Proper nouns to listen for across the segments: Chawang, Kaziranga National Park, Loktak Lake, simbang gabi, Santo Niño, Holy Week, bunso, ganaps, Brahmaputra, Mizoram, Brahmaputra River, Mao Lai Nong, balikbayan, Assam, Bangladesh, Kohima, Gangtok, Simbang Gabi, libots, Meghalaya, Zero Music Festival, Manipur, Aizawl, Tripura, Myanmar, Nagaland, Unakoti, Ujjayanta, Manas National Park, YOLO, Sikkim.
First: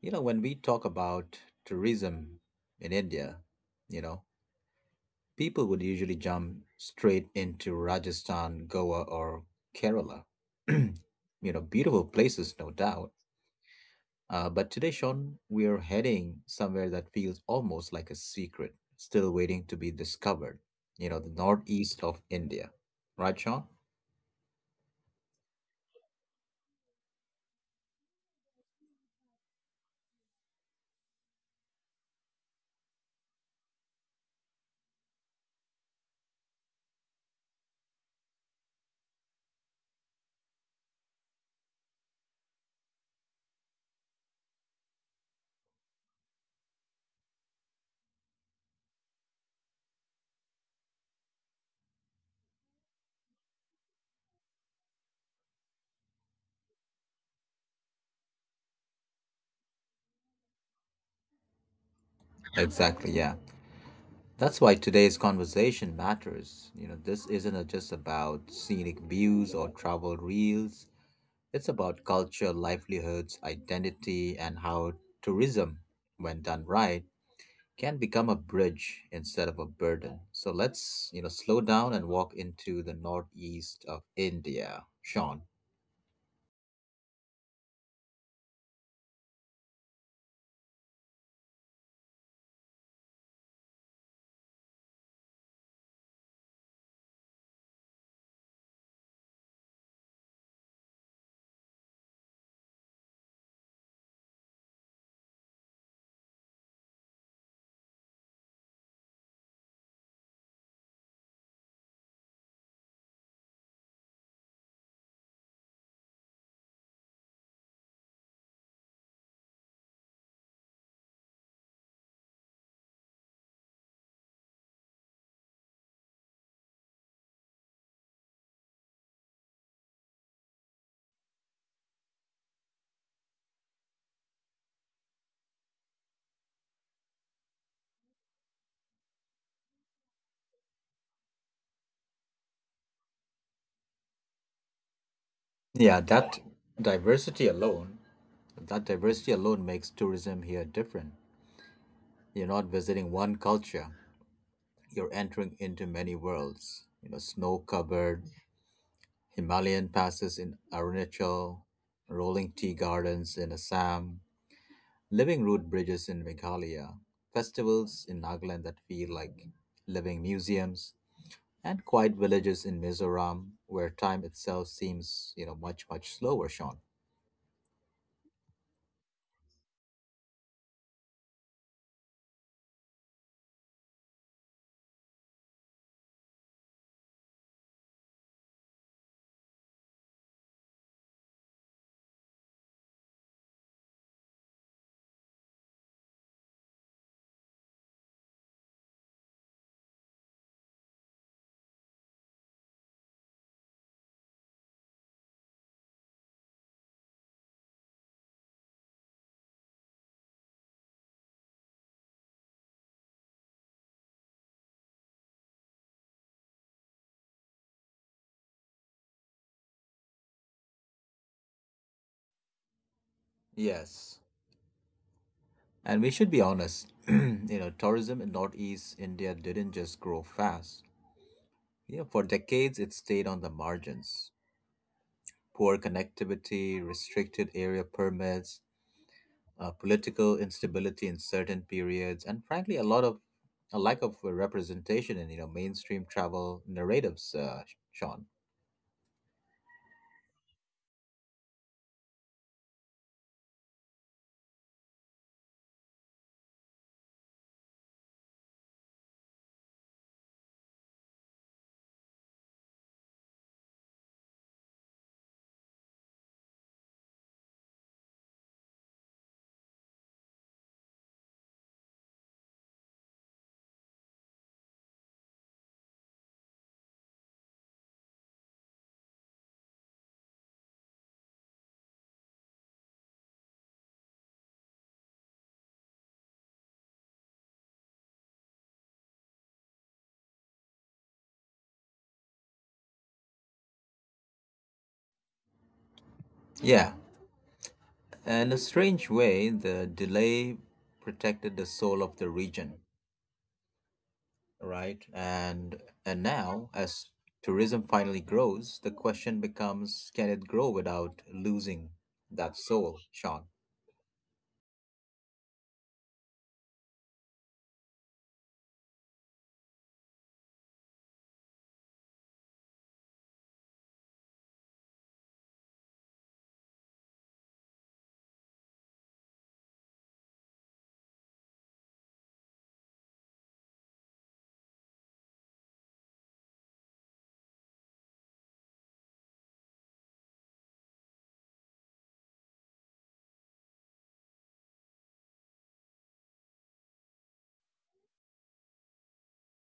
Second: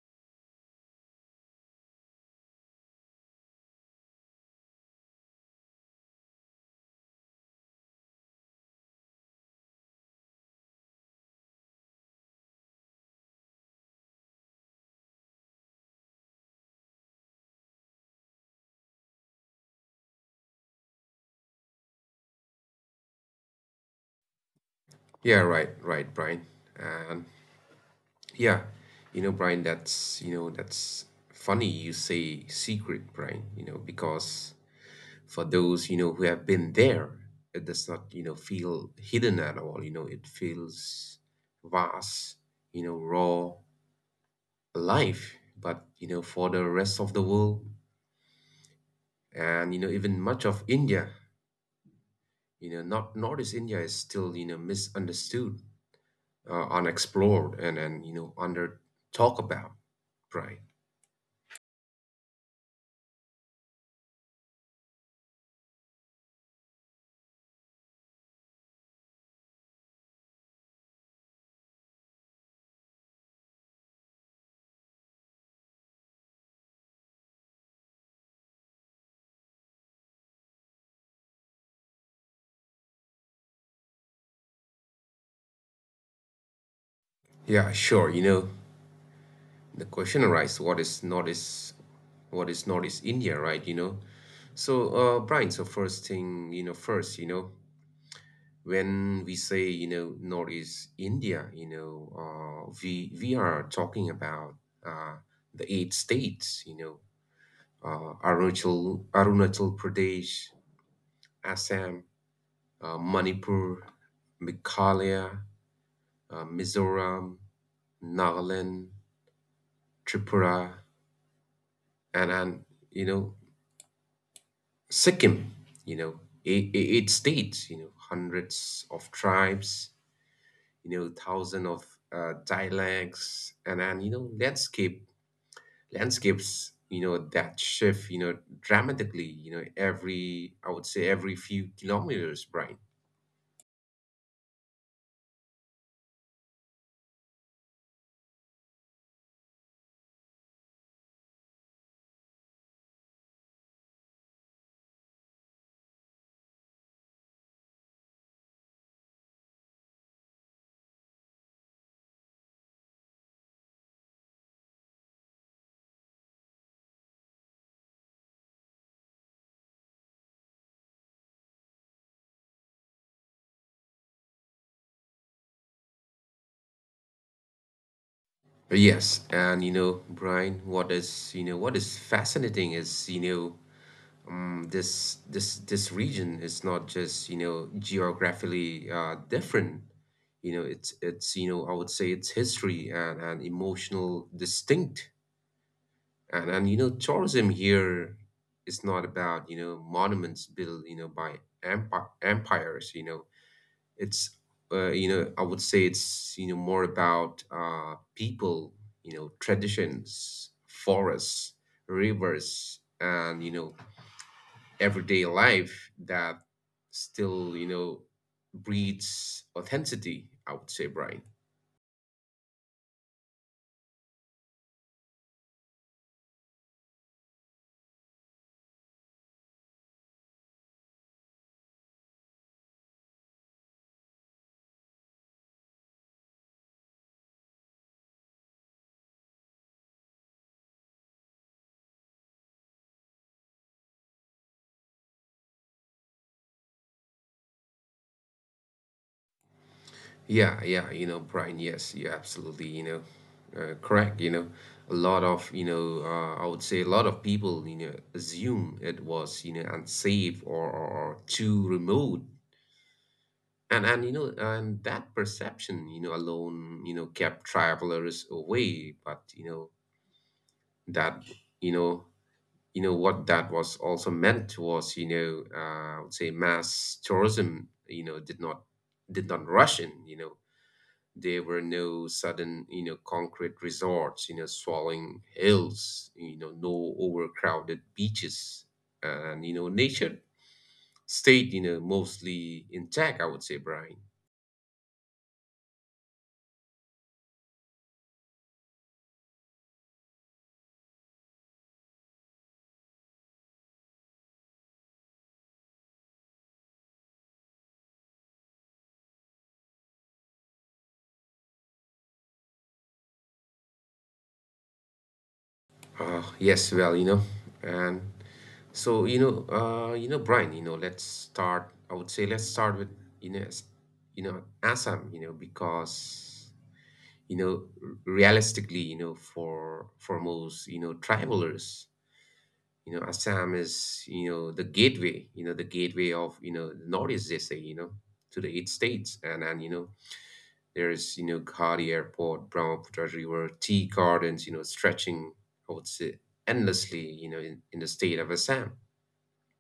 When we talk about tourism in India, you know, people would usually jump straight into Rajasthan, Goa, or Kerala. Beautiful places, no doubt. But today, Sean, we are heading somewhere that feels almost like a secret, still waiting to be discovered. You know, the northeast of India. Right, Sean? Yeah, right, right, Brian. And yeah, Brian, that's funny you say secret, Brian, because for those who have been there, it does not feel hidden at all. It feels vast, raw, alive. But, for the rest of the world and even much of India, not Northeast India is still misunderstood, unexplored, and under talk about. Right. Exactly, yeah. That's why today's conversation matters. This isn't just about scenic views or travel reels. It's about culture, livelihoods, identity, and how tourism, when done right, can become a bridge instead of a burden. So let's, slow down and walk into the northeast of India. Sean. Yeah, sure. The question arises, what is Northeast India, right? So, Brian. So first thing, when we say Northeast India, we are talking about uh, the eight states, Arunachal Pradesh, Assam, Manipur, Meghalaya, Mizoram, Nagaland, Tripura, and you know Sikkim. Eight states, hundreds of tribes, thousands of dialects, and landscapes, you know that shift, dramatically, you know every I would say every few kilometers, Brian. Yeah, diversity alone, that diversity alone makes tourism here different. You're not visiting one culture. You're entering into many worlds. You know, snow covered Himalayan passes in Arunachal, rolling tea gardens in Assam, living root bridges in Meghalaya, festivals in Nagaland that feel like living museums, and quiet villages in Mizoram where time itself seems, much slower, Sean. Yes, and Brian, what is fascinating is this region is not just geographically different. It's I would say it's history and emotional distinct and tourism here is not about monuments built by empires. You know, it's you know I would say it's more about people, traditions, forests, rivers, and everyday life that still breeds authenticity, I would say, Brian. Yes. And we should be honest, you know, tourism in Northeast India didn't just grow fast. You know, for decades it stayed on the margins. Poor connectivity, restricted area permits, political instability in certain periods, and frankly, a lack of representation in mainstream travel narratives. Sean. Yeah, yeah, Brian, yes, you're absolutely, correct. A lot of, you know, I would say a lot of people assume it was unsafe or too remote. And that perception alone kept travelers away, but you know that you know you know what that was also meant was, I would say mass tourism did not rush in. There were no sudden concrete resorts swallowing hills, no overcrowded beaches, and nature stayed mostly intact, I would say, Brian. Yeah, in a strange way, the delay protected the soul of the region, right? And now, as tourism finally grows, the question becomes: can it grow without losing that soul, Sean? Yes, well, and so, Brian, let's start. I would say let's start with you know, s- Assam, because realistically, for most travelers, Assam is the gateway of the Northeast, they say, to the eight states, and there's, Ghari Airport, Brahmaputra River, tea gardens, stretching, I would say, endlessly, in the state of Assam.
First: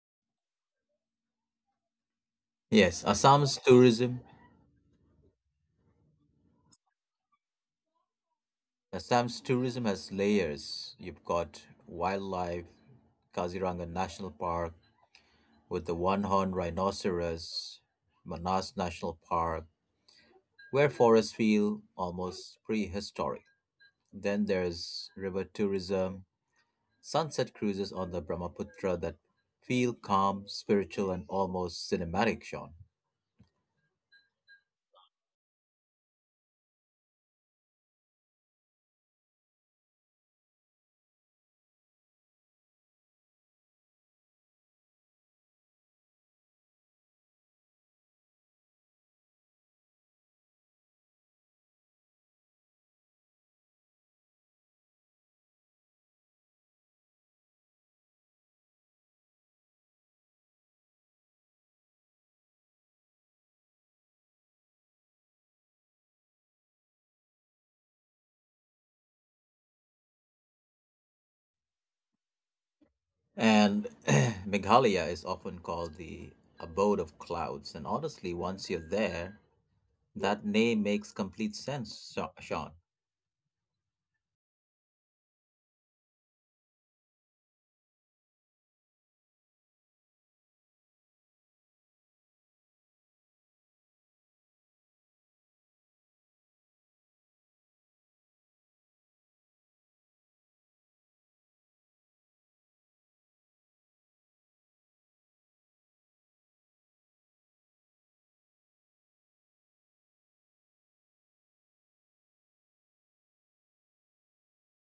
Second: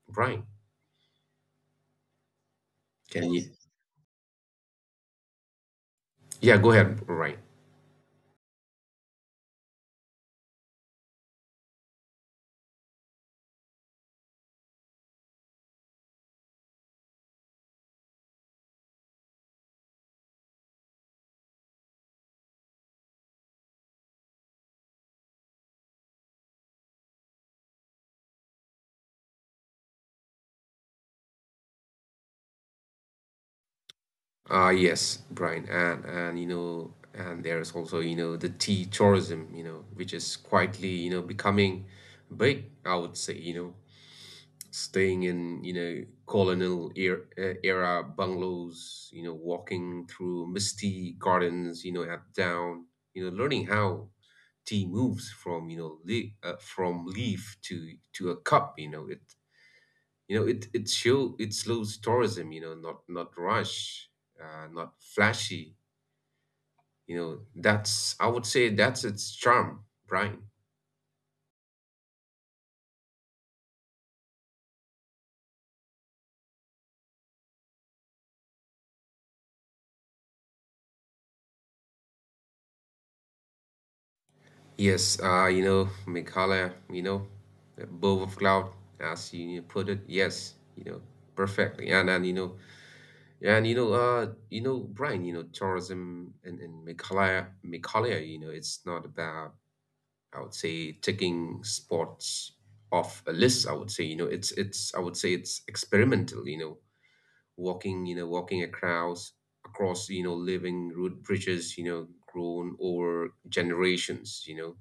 Brian, Yes, can you? Assam's tourism Yeah, go ahead, Brian. Assam's tourism has layers. You've got wildlife, Kaziranga National Park with the one horned rhinoceros, Manas National Park, where forests feel almost prehistoric. Then there's river tourism, sunset cruises on the Brahmaputra that feel calm, spiritual, and almost cinematic, Sean. Ah, yes, Brian. And there's also, the tea tourism, which is quietly becoming big, I would say, staying in colonial era bungalows, walking through misty gardens, at down, learning how tea moves from from leaf to a cup. You know it you know it it show it slows tourism, not rush, not flashy. You know that's i would say that's its charm, Brian. And Meghalaya is often called the abode of clouds. And honestly, once you're there, that name makes complete sense, Sean. Yes, Meghalaya, above of cloud, as you put it, yes, perfectly. And you know, Brian, tourism in Meghalaya, it's not about, I would say, ticking spots off a list, I would say, it's I would say it's experimental, walking across, living root bridges, grown over generations, you know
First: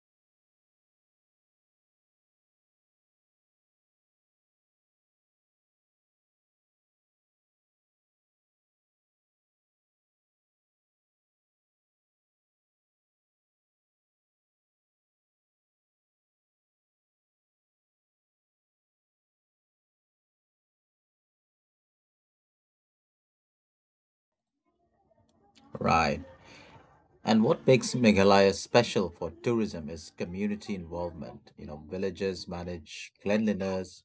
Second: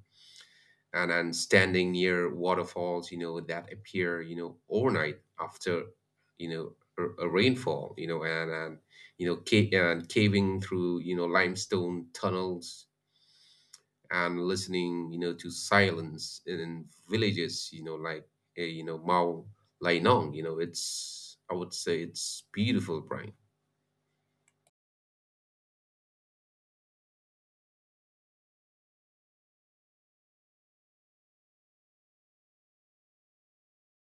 and and standing near waterfalls that appear overnight after you know a rainfall, and caving through limestone tunnels, and listening to silence in villages like Mao Lai Nong. You know it's I would say it's beautiful, Brian. Right. And what makes Meghalaya special for tourism is community involvement. You know, villages manage cleanliness.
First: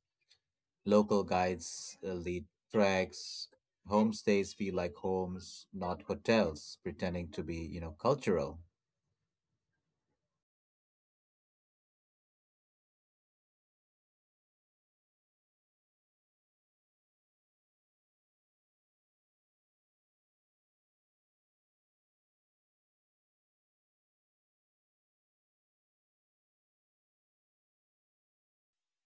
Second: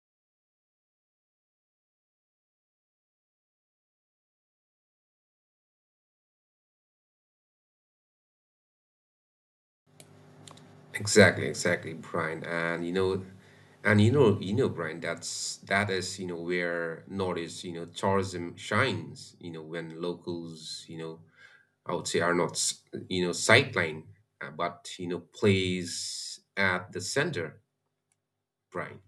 Local guides lead treks. Homestays feel like homes, not hotels, pretending to be, cultural. Exactly, exactly, Brian. And, Brian, that is, where Nordic, tourism shines, when locals, I would say are not sightline, but, plays at the center, Brian.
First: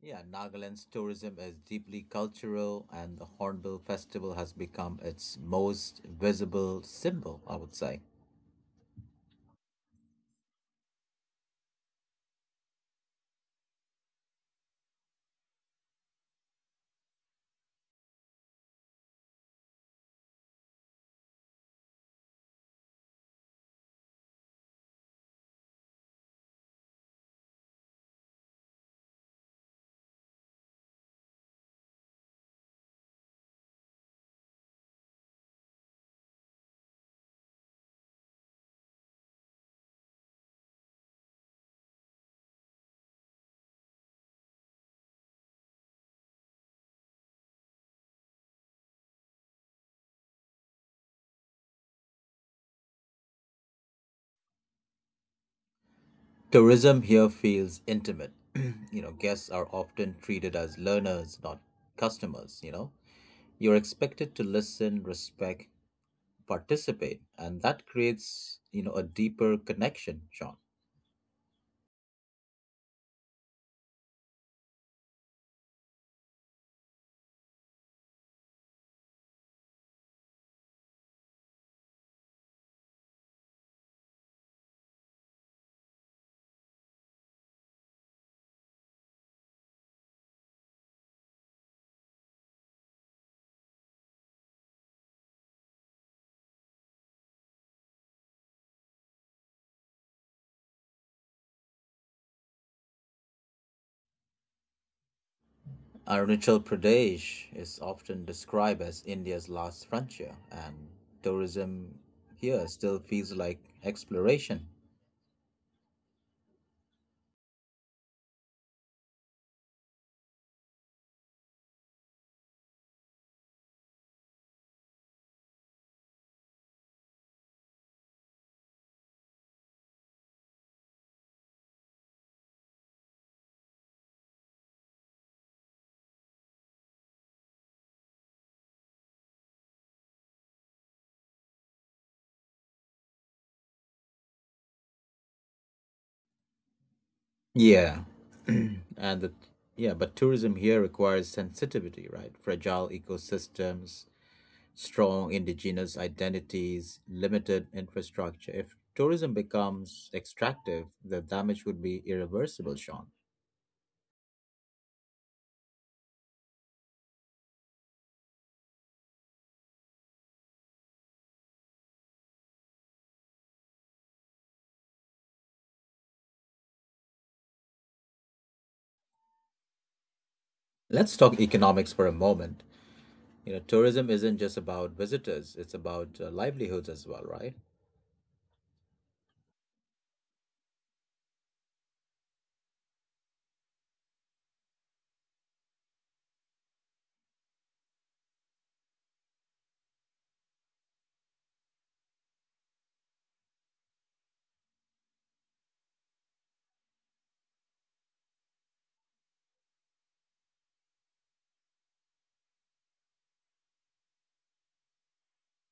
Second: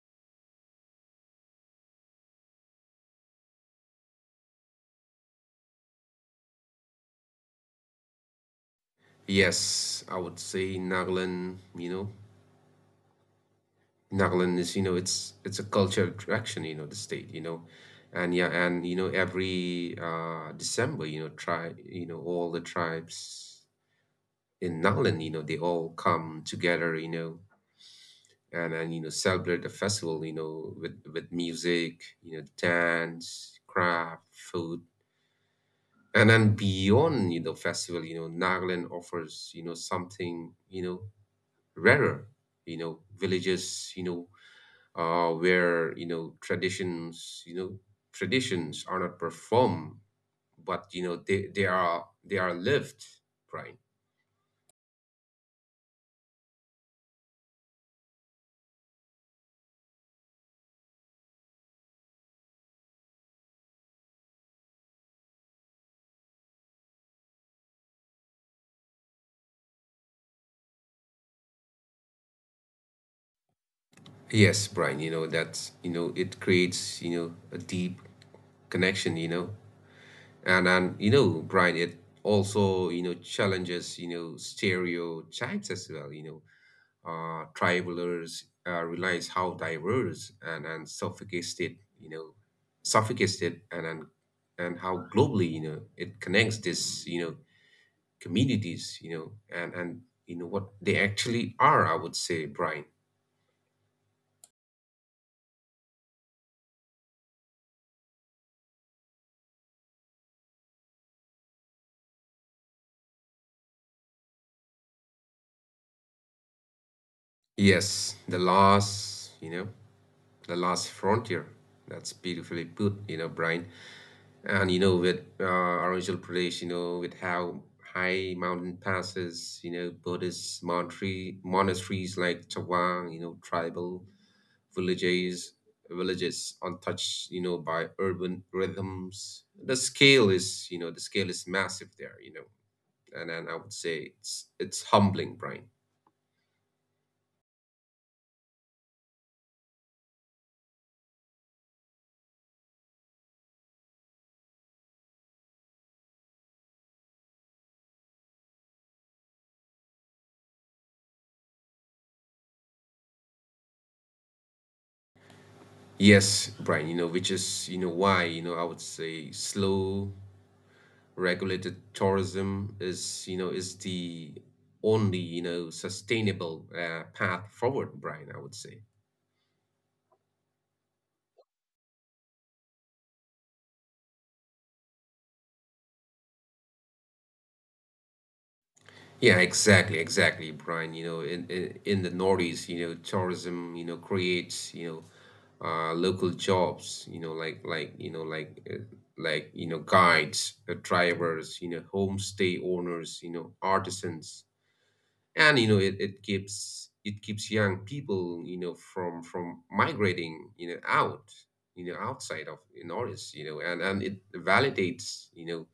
Yeah, Nagaland's tourism is deeply cultural, and the Hornbill Festival has become its most visible symbol, I would say. Yes, I would say Nagaland is, it's a cultural attraction, the state. And yeah, and every December, all the tribes in Nakhlan, they all come together, and celebrate the festival, with music, dance, craft, food, and then beyond festival, Nagaland offers something rarer, villages, where traditions are not performed, but they are lived, right? Tourism here feels intimate. You know, guests are often treated as learners, not customers, you know. You're expected to listen, respect participate, and that creates a deeper connection, Sean. Yes, Brian, it creates, a deep connection. And, Brian, it also, challenges, stereotypes as well. Travelers realize how diverse and sophisticated, and how globally, it connects this, communities, and what they actually are, I would say, Brian. Arunachal Pradesh is often described as India's last frontier, and tourism here still feels like exploration. Yes, the loss. The Last Frontier. That's beautifully put, Brian. And with Arunachal Pradesh, with how high mountain passes, Buddhist monasteries like Chawang, tribal villages, villages untouched, by urban rhythms. The scale is massive there, and I would say it's humbling, Brian. Yeah. and the, yeah, but tourism here requires sensitivity, right? Fragile ecosystems, strong indigenous identities, limited infrastructure. If tourism becomes extractive, the damage would be irreversible, Sean. Yes, Brian, which is, why, I would say slow, regulated tourism is the only sustainable path forward, Brian, I would say. Let's talk economics for a moment. You know, tourism isn't just about visitors, it's about livelihoods as well, right? Yeah, exactly, Brian. In the Northeast, tourism, creates, local jobs, you know like you know like you know guides, drivers, homestay owners, artisans, and it keeps young people from migrating out, outside of Norris, and it validates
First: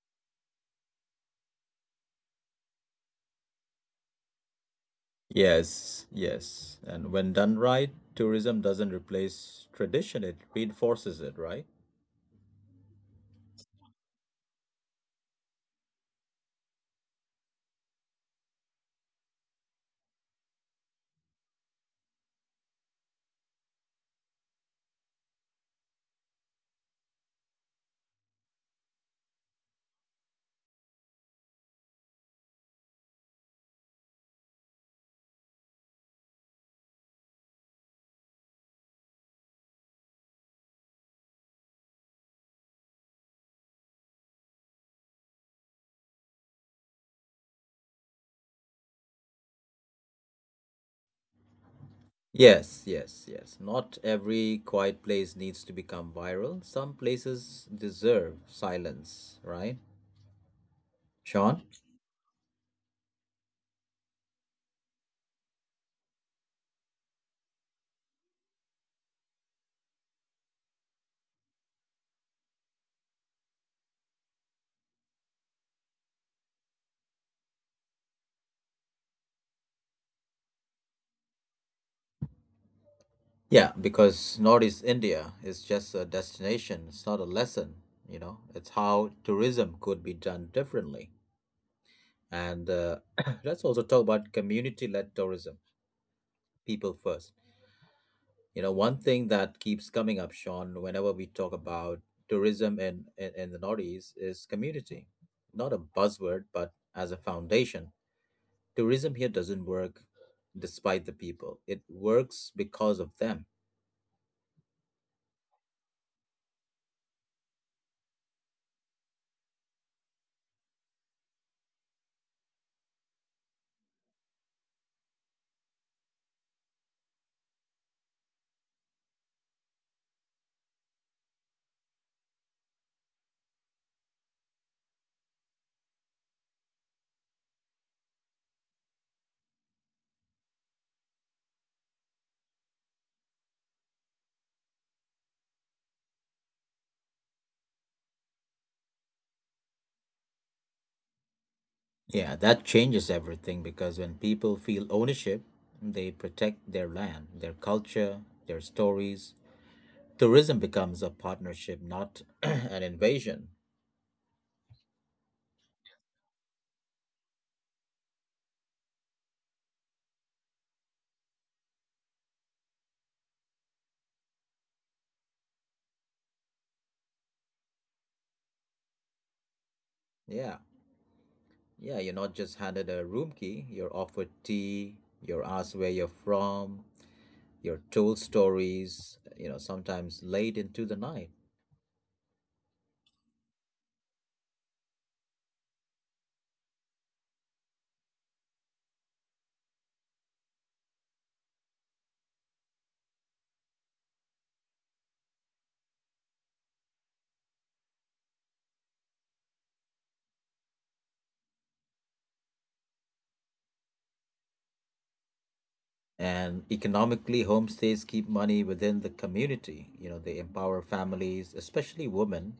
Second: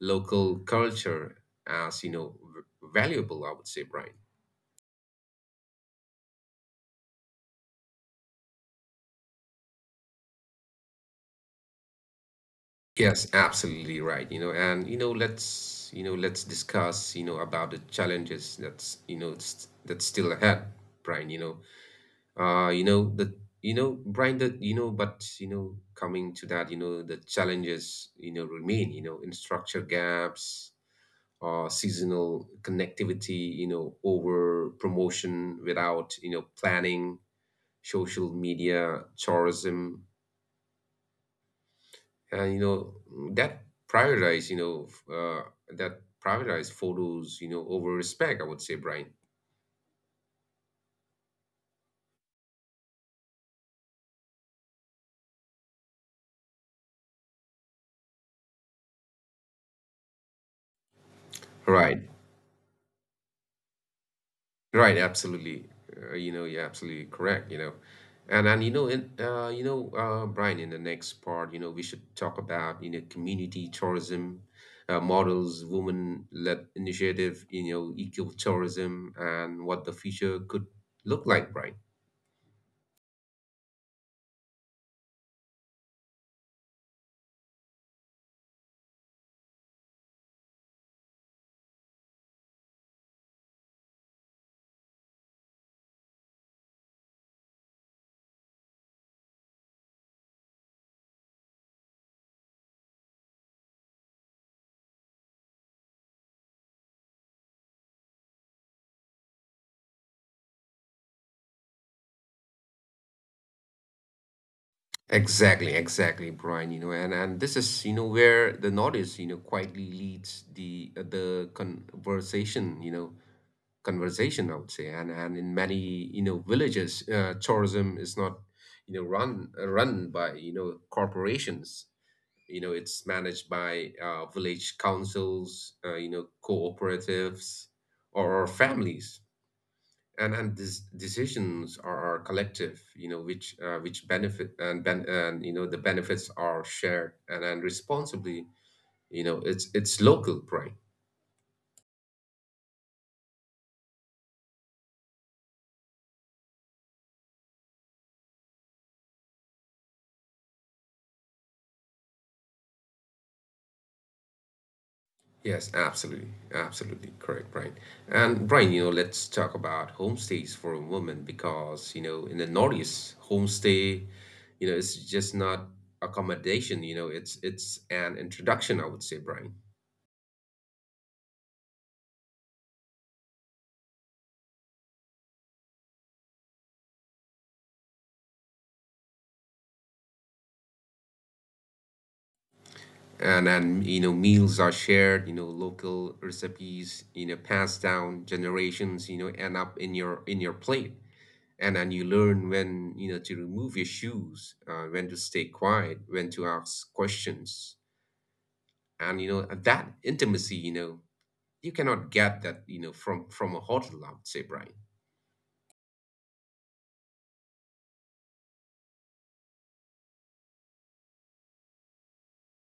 local culture as valuable, I would say, Brian. Yes, yes. And when done right, tourism doesn't replace tradition, it reinforces it, right? Yes, absolutely right. you know and you know Let's discuss, about the challenges that's still ahead, Brian. You know the you know Brian, but coming to that, the challenges remain. Infrastructure gaps, seasonal connectivity, over promotion without planning, social media tourism, and you know that prioritize you know f- that prioritize photos over respect, I would say, Brian. Yes, yes, yes. Not every quiet place needs to become viral. Some places deserve silence, right, Sean? Right. Right, absolutely. You're absolutely correct. And you know, in you know, Brian, in the next part, we should talk about, community tourism models, women-led initiative, eco-tourism, and what the future could look like, Brian. Yeah, because Northeast India is just a destination, it's not a lesson, you know. It's how tourism could be done differently. And Let's also talk about community-led tourism, people first. You know, one thing that keeps coming up, Sean, whenever we talk about tourism in the Northeast is community. Not a buzzword, but as a foundation. Tourism here doesn't work despite the people, it works because of them. Exactly, exactly, Brian. And this is, where the notice, quietly leads the conversation, you know, conversation, I would say. And in many villages, tourism is not run by corporations. It's managed by village councils, cooperatives, or families. And these decisions are collective, which benefit, and the benefits are shared and responsibly. It's local pride. Yeah, that changes everything because when people feel ownership, they protect their land, their culture, their stories. Tourism becomes a partnership, not an invasion. Yes, absolutely. Absolutely correct, Brian. And, Brian, let's talk about homestays for a moment, because, in the Northeast, homestay, it's just not accommodation, it's an introduction, I would say, Brian. Yeah. Yeah, you're not just handed a room key, you're offered tea, you're asked where you're from, you're told stories, you know, sometimes late into the night. And meals are shared, local recipes, passed down generations, end up in your plate. And then you learn when, to remove your shoes, when to stay quiet, when to ask questions. And that intimacy, you cannot get that from a hotel, I would say, Brian. And economically, homestays keep money within the community. You know, they empower families, especially women,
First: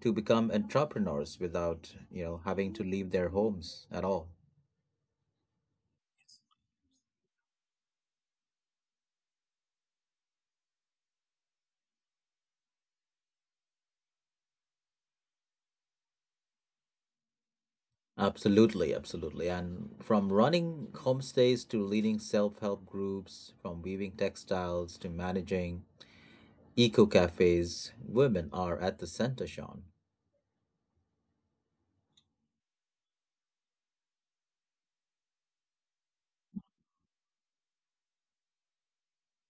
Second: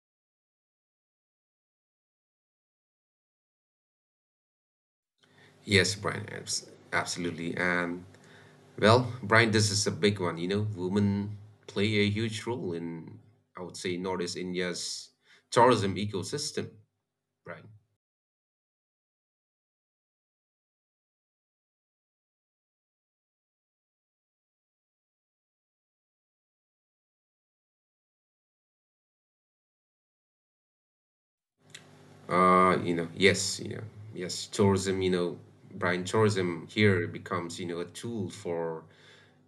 to become entrepreneurs without, having to leave their homes at all. Yes, Brian. Absolutely. And well, Brian, this is a big one. Women play a huge role in, I would say, Northeast India's tourism ecosystem, Brian. Absolutely, absolutely. And from running homestays to leading self help groups, from weaving textiles to managing eco cafes, women are at the center, Sean. Yes. Yes, tourism, Brian, tourism here becomes a tool for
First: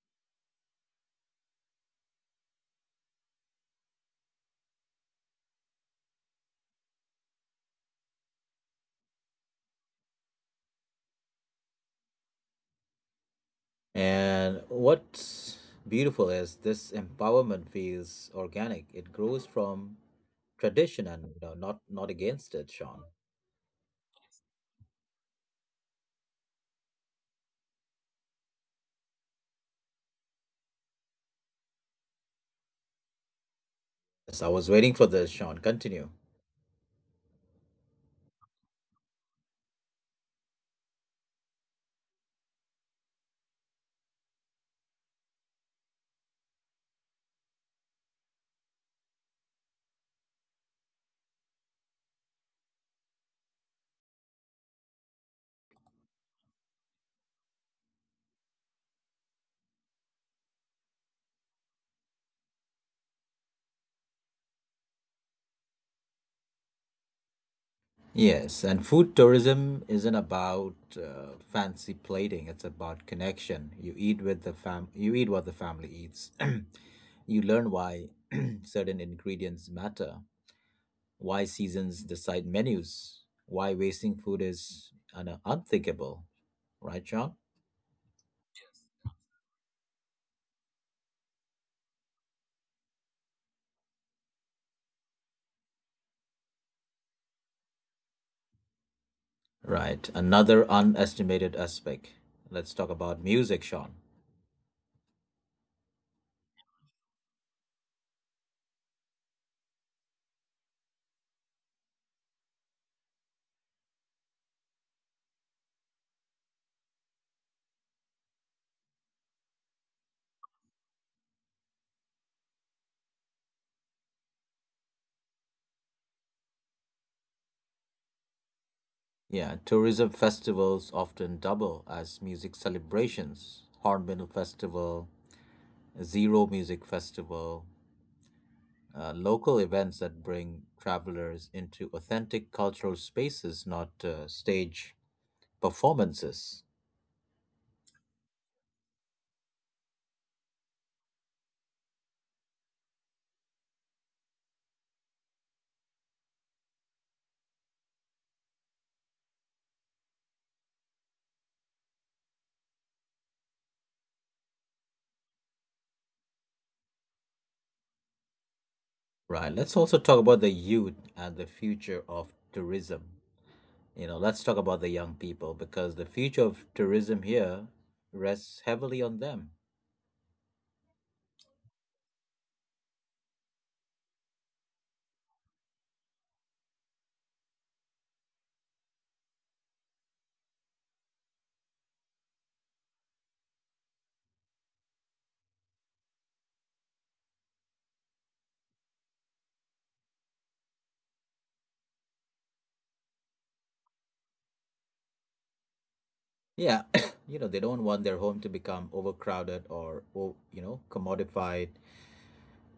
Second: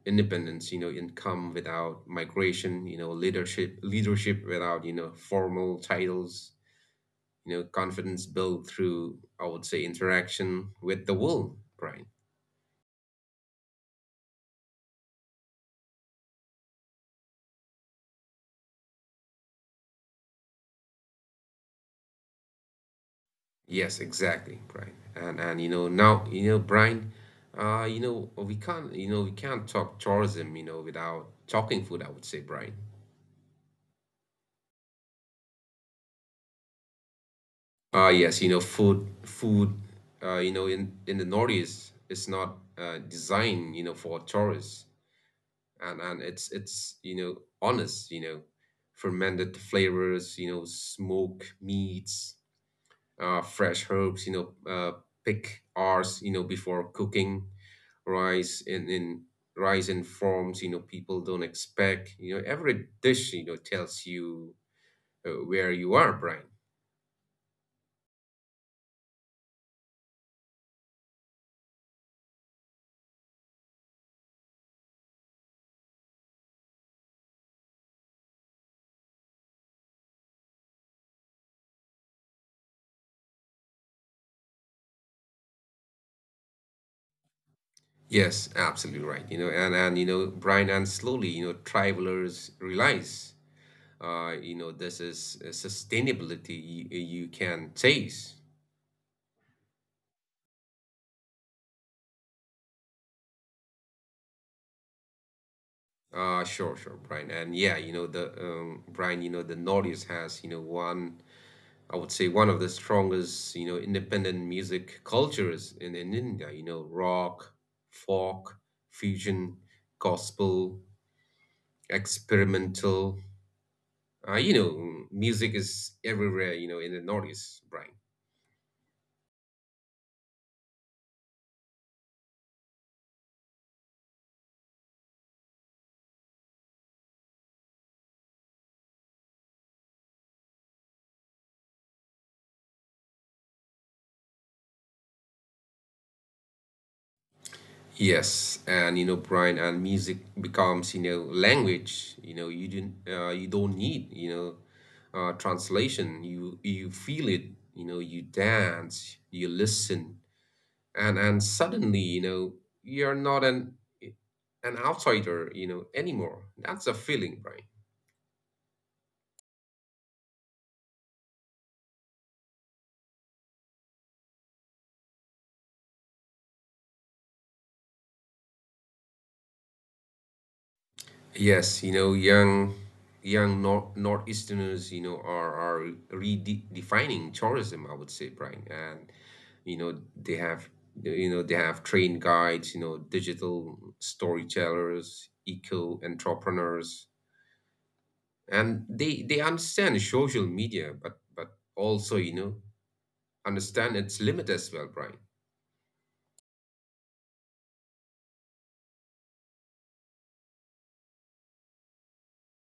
independence, income without migration, leadership without, formal titles, confidence built through, I would say, interaction with the world, Brian. And what's beautiful is this empowerment feels organic, it grows from tradition and not, not against it, Sean. Yes, exactly, Brian. And now, Brian, we can't talk tourism, without talking food, I would say, Brian. Yes, I was waiting for this, Sean. Continue. Yes, in the Northeast is not designed, for tourists. And it's honest, fermented flavors, smoke meats, fresh herbs, know uh pick hours before cooking, rice in in rice in forms, people don't expect. Every dish, tells you where you are, Brian. Yes, and food tourism isn't about fancy plating. It's about connection. You eat with the fam. You eat what the family eats. You learn why certain ingredients matter, why seasons decide menus, why wasting food is unthinkable. Right, Sean? Yes, absolutely right. And Brian, and slowly travelers realize this is a sustainability you can chase. Right. Another underestimated aspect. Let's talk about music, Sean. Sure, Brian. And yeah, the Brian, the Northeast has, one, I would say, one of the strongest independent music cultures in India. Rock, folk, fusion, gospel, experimental, music is everywhere, in the Northeast, Brian. Yeah, tourism festivals often double as music celebrations. Hornbill Festival, Zero Music Festival, local events that bring travelers into authentic cultural spaces, not stage performances. Yes, and, Brian, and music becomes, language. You know, you didn't, you don't need, translation. You feel it. You dance, you listen, and suddenly, you're not an outsider, anymore. That's a feeling, Brian. Right. Let's also talk about the youth and the future of tourism. You know, let's talk about the young people because the future of tourism here rests heavily on them. Yes, young Northeasterners, are redefining tourism, I would say, Brian. And you know, they have they have trained guides, digital storytellers, eco entrepreneurs, and they understand social media, but also, understand its limit as well, Brian. Yeah, you know, they don't want their home to become overcrowded or you know, commodified.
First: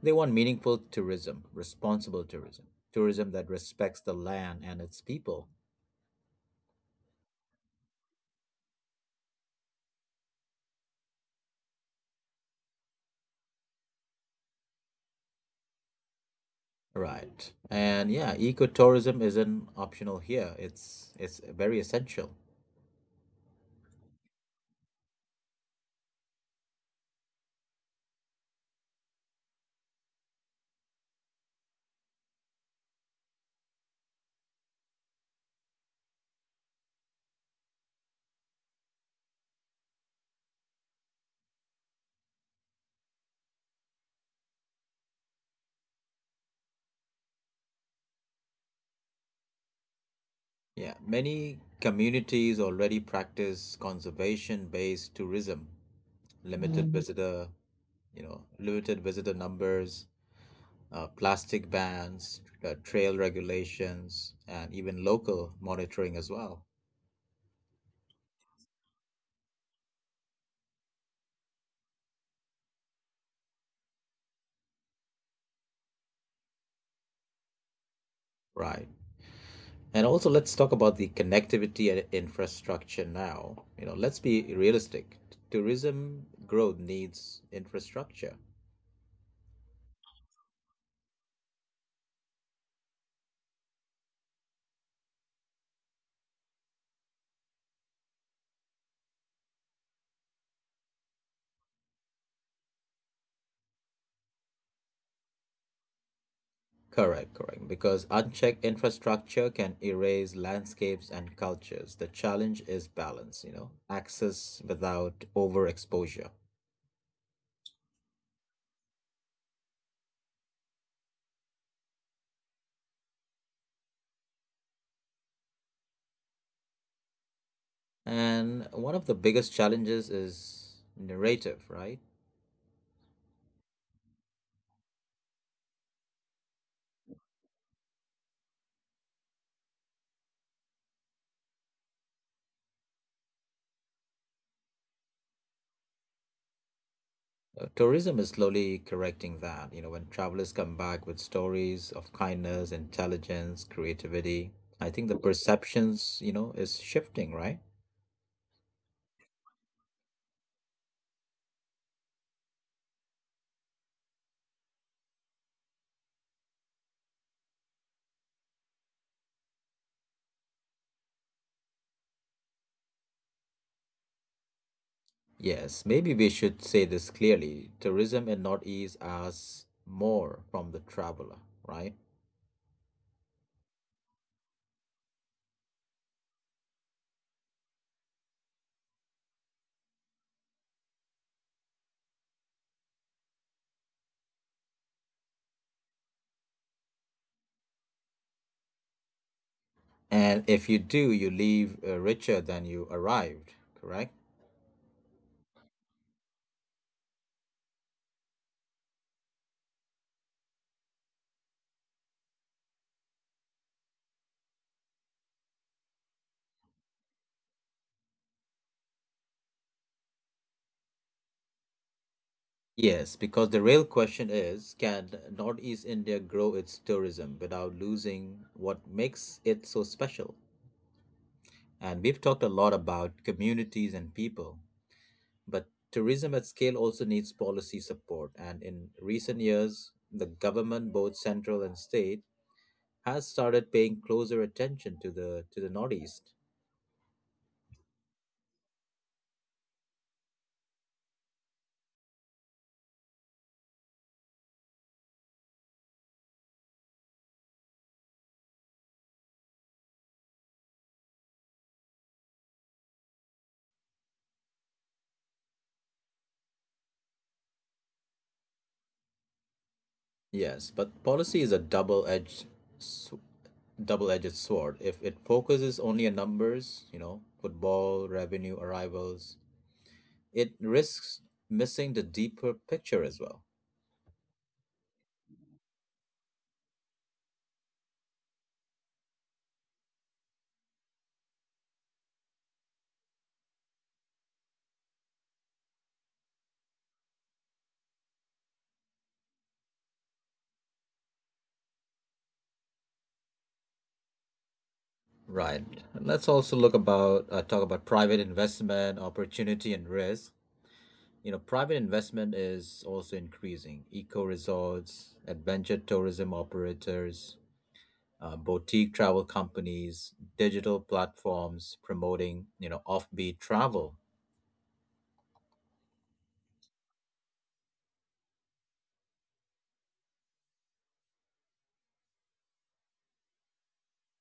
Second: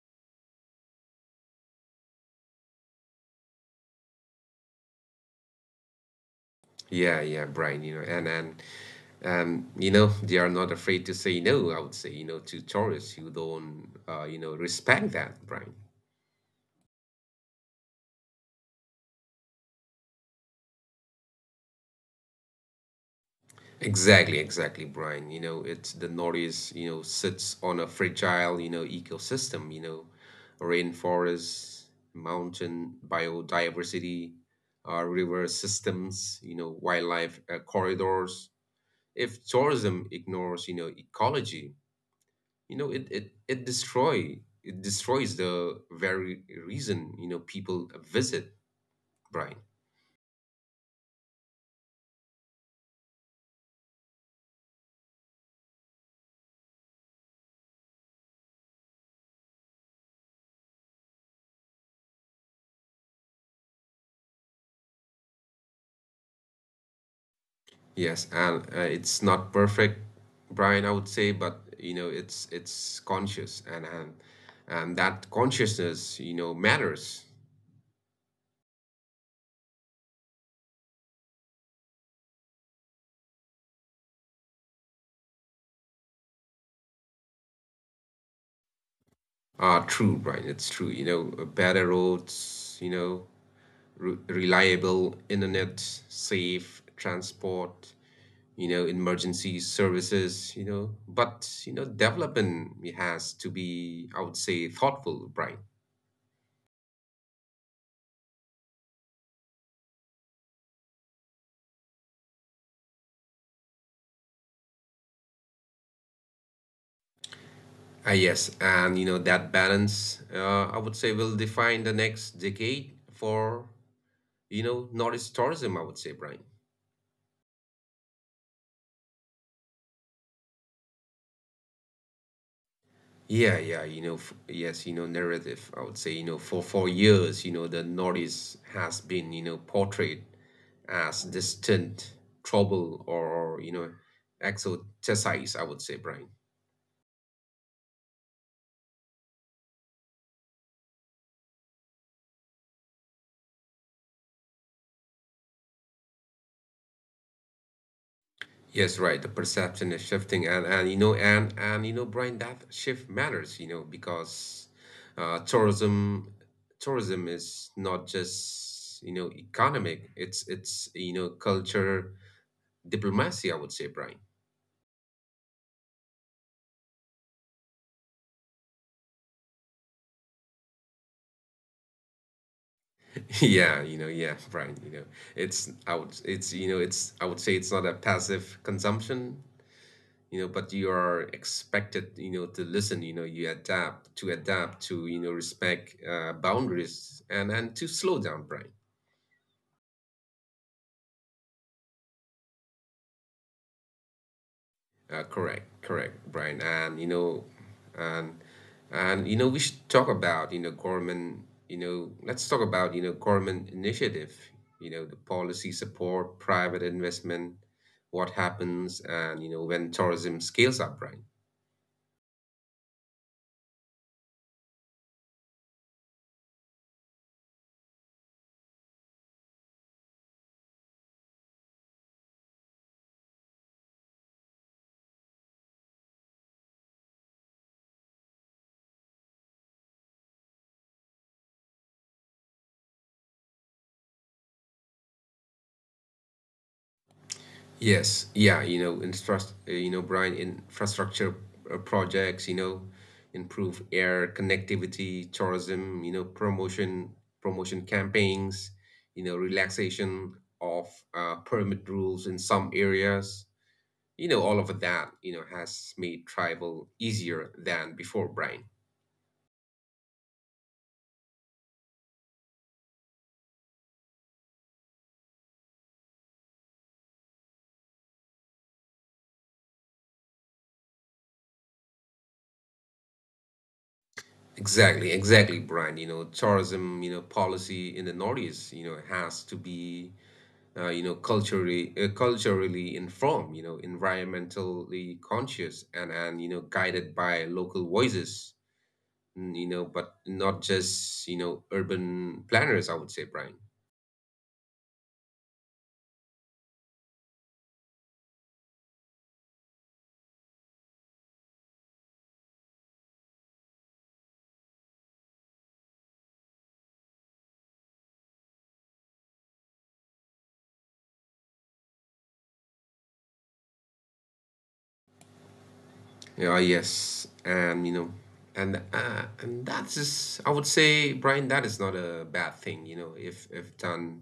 They want meaningful tourism, responsible tourism, tourism that respects the land and its people. Yeah, yeah, Brian, and they are not afraid to say no, I would say, to tourists who don't, respect that, Brian. Right. And yeah, ecotourism isn't optional here. It's very essential. Exactly, exactly, Brian. It's the Northeast, sits on a fragile, ecosystem. Rainforests, mountain biodiversity, river systems, wildlife, corridors. If tourism ignores, ecology, it destroys the very reason, people visit, Brian. Yeah, many communities already practice conservation-based tourism, limited Mm. visitor, you know, limited visitor numbers, plastic bans, trail regulations, and even local monitoring as well. Yes, and, it's not perfect, Brian, I would say, but it's conscious, and that consciousness, matters. Right. And also, let's talk about the connectivity and infrastructure now. You know, let's be realistic. Tourism growth needs infrastructure. Ah, true, Brian. It's true. Better roads. Re reliable internet, safe transport, emergency services. But, development has to be, I would say, thoughtful, right? Correct, correct. Because unchecked infrastructure can erase landscapes and cultures. The challenge is balance, you know, access without overexposure. Ah, yes, and that balance, I would say, will define the next decade for, Nordic tourism, I would say, Brian. And one of the biggest challenges is narrative, right? Yeah, yeah, f yes, narrative, I would say, for years, the Nordics has been, portrayed as distant, trouble, or, exoticized, I would say, Brian. Tourism is slowly correcting that. You know, when travelers come back with stories of kindness, intelligence, creativity, I think the perceptions, is shifting, right? Yes, right. The perception is shifting, and Brian, that shift matters, because, uh, tourism tourism is not just, economic. It's, culture diplomacy, I would say, Brian. Yes, maybe we should say this clearly. Tourism in Northeast asks more from the traveler, right? Yeah, yeah, Brian. It's I would it's you know it's I would say it's not a passive consumption. But you are expected, to listen, you adapt to, respect, boundaries, and to slow down, Brian. And if you do, you leave richer than you arrived, correct? Correct, Brian. And and we should talk about, government. Let's talk about, government initiative, the policy support, private investment. What happens, and, when tourism scales up, right? Yes, because the real question is, can Northeast India grow its tourism without losing what makes it so special? And we've talked a lot about communities and people, but tourism at scale also needs policy support. And in recent years, the government, both central and state, has started paying closer attention to the Northeast. Yes, yeah, Brian, infrastructure, projects, improve air connectivity, tourism, promotion campaigns, relaxation of, permit rules in some areas. All of that, has made travel easier than before, Brian. Yes, but policy is a sw- double-edged sword. If it focuses only on numbers, you know, football revenue arrivals, it risks missing the deeper picture as well. Exactly, exactly, Brian. Tourism, policy in the Northeast, has to be, culturally informed, environmentally conscious, and guided by local voices, but not just, urban planners, I would say, Brian. Right. Let's also look about talk about private investment opportunity and risk. You know, private investment is also increasing. Eco resorts, adventure tourism operators, boutique travel companies, digital platforms promoting offbeat travel. Yeah, yes, and, and that's just, I would say, Brian, that is not a bad thing, if done,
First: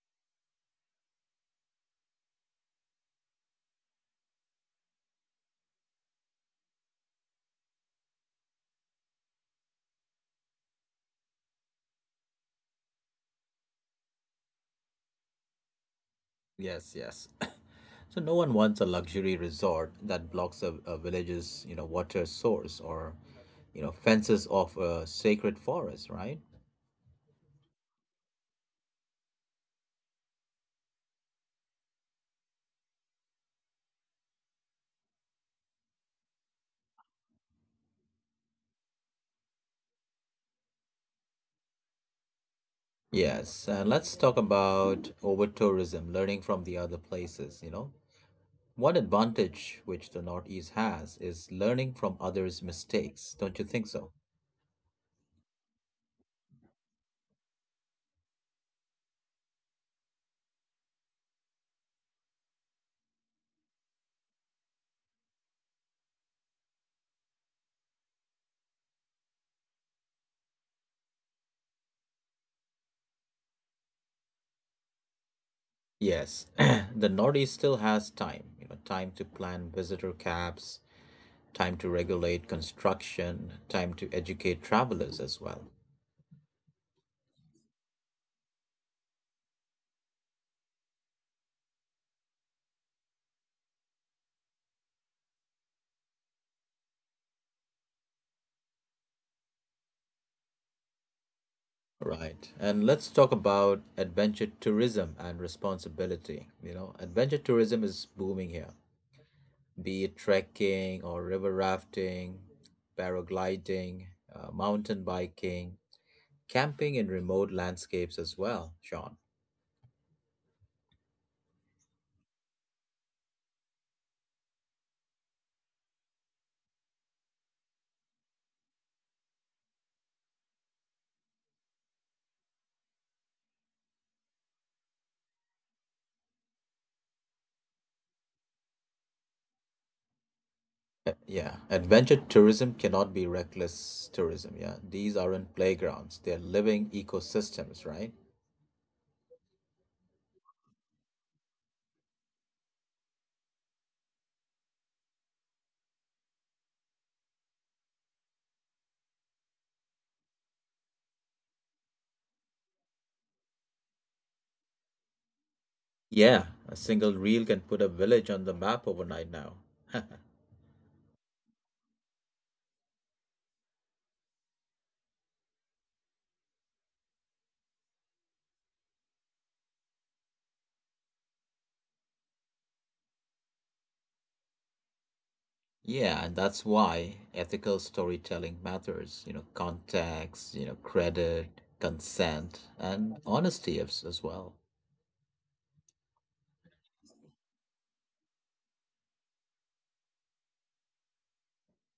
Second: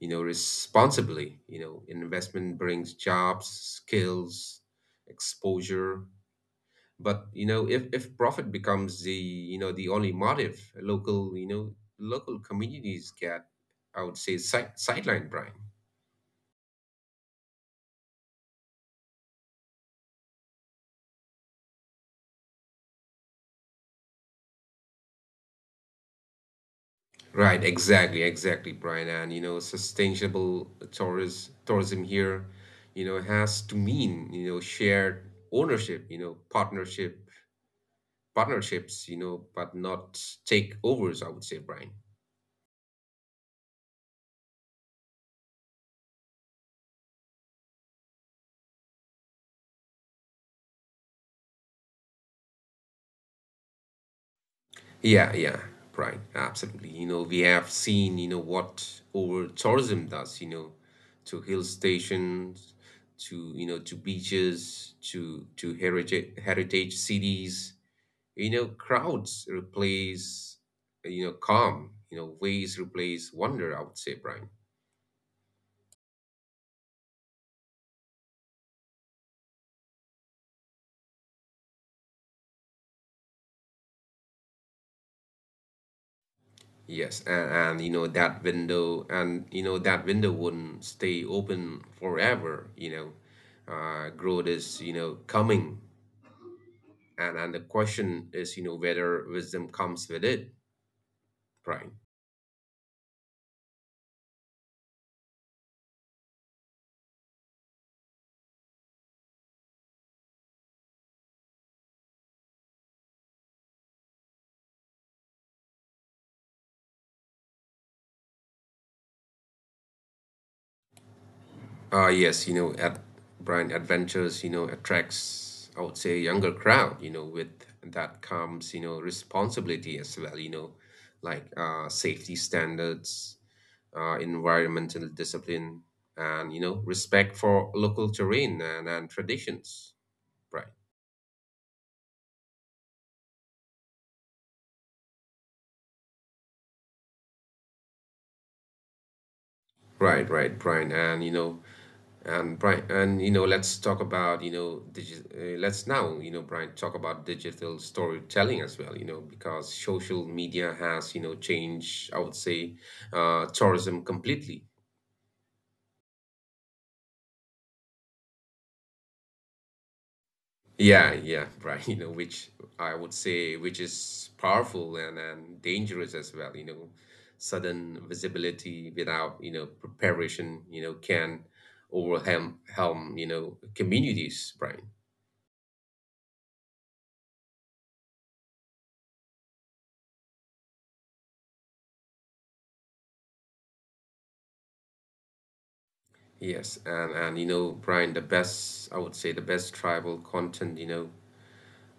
responsibly, investment brings jobs, skills, exposure. But, if profit becomes the only motive, local, local communities get, I would say, sideline, Brian. Yes, yes. So no one wants a luxury resort that blocks a village's water source or fences off a sacred forest, right? Right, exactly, Brian. And, sustainable tourism here, has to mean, shared ownership, partnerships, but not takeovers, I would say, Brian. Yes, and let's talk about over tourism, learning from the other places, you know. One advantage which the Northeast has is learning from others' mistakes, don't you think so? Yeah, yeah, right. Absolutely. We have seen, what over tourism does, to hill stations, to, to beaches, to heritage cities. Crowds replace, calm, ways replace wonder, I would say, Brian. Yes, the Northeast still has time, you know, time to plan visitor caps, time to regulate construction, time to educate travelers as well. Yes, and that window, and, that window wouldn't stay open forever. Growth is, coming, and the question is, whether wisdom comes with it, Brian. Right. And let's talk about adventure tourism and responsibility. You know, adventure tourism is booming here. Be it trekking or river rafting, paragliding, mountain biking, camping in remote landscapes as well, Sean. Ah, yes, at Brian, adventures, attracts, I would say, a younger crowd. With that comes, responsibility as well. Like, safety standards, environmental discipline, and, respect for local terrain, and traditions, right Yeah, adventure tourism cannot be reckless tourism. Yeah, these aren't playgrounds, they're living ecosystems, right? right right, Brian. And Brian, and you know, let's talk about, you know, digi let's now, Brian, talk about digital storytelling as well, because social media has, changed, I would say, tourism completely. Yeah, a single reel can put a village on the map overnight now. Yeah, yeah, right. Which, I would say, which is powerful and dangerous as well, sudden visibility without, preparation, can overwhelm, communities, Brian. Yeah, and that's why ethical storytelling matters. You know, context, you know, credit, consent, and honesty as well. Yes, and Brian, the best I would say, the best tribal content,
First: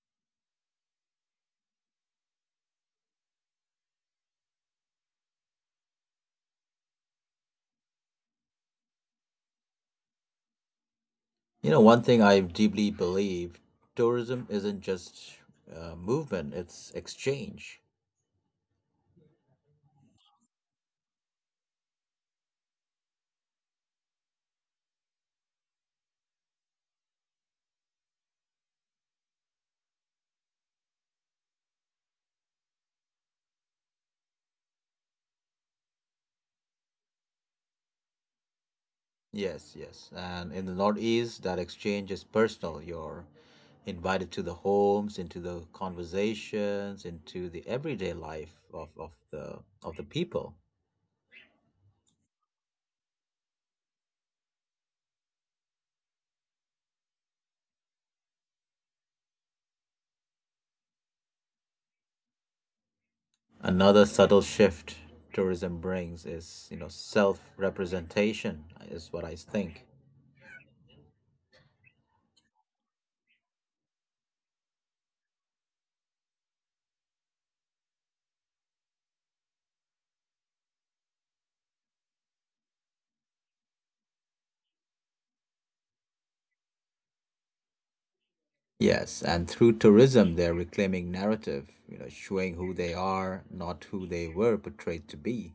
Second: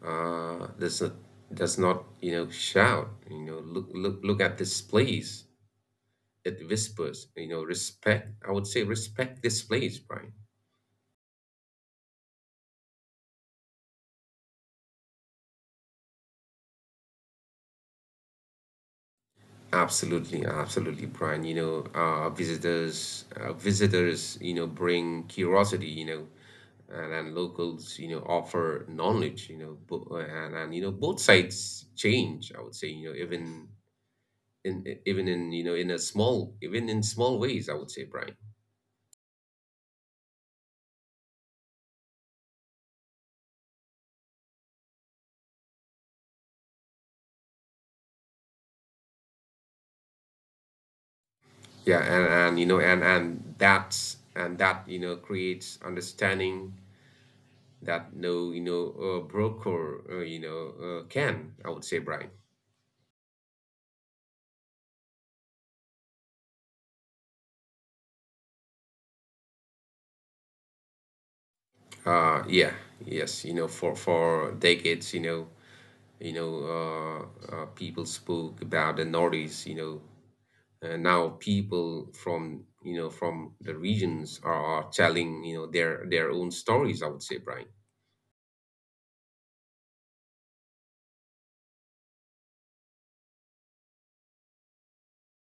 uh, does not does not, shout, look at this place. It whispers, respect. I would say, respect this place, Brian. You know, one thing I deeply believe: tourism isn't just movement, it's exchange. Absolutely, absolutely, Brian. Visitors, bring curiosity, and locals, offer knowledge, and both sides change, I would say, even in, I- even in you know in a small even in small ways, I would say, Brian. Yes, yes. And in the Northeast, that exchange is personal. You're invited to the homes, into the conversations, into the everyday life of the people. Yeah, and you know and that's and that, creates understanding that no, broker, can, I would say, Brian. Another subtle shift tourism brings is, you know, self-representation is what I think. Yeah, yes. For decades, people spoke about the Nordies. And now people from, from the regions are telling, their own stories, I would say, Brian. Yes, and through tourism, they're reclaiming narrative, you know, showing who they are, not who they were portrayed to be.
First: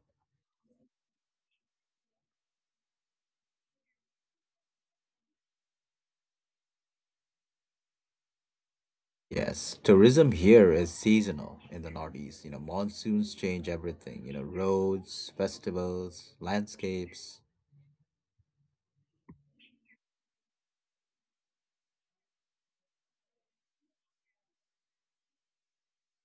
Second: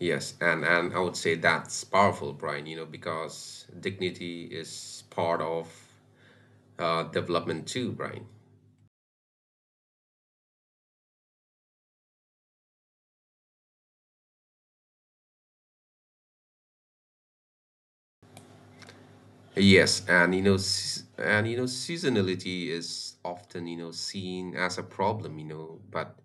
Yes, and I would say that's powerful, Brian, because dignity is part of, development too, Brian. Yes, tourism here is seasonal in the Northeast. You know, monsoons change everything, you know, roads, festivals, landscapes. Yes, and, seasonality is often, seen as a problem, but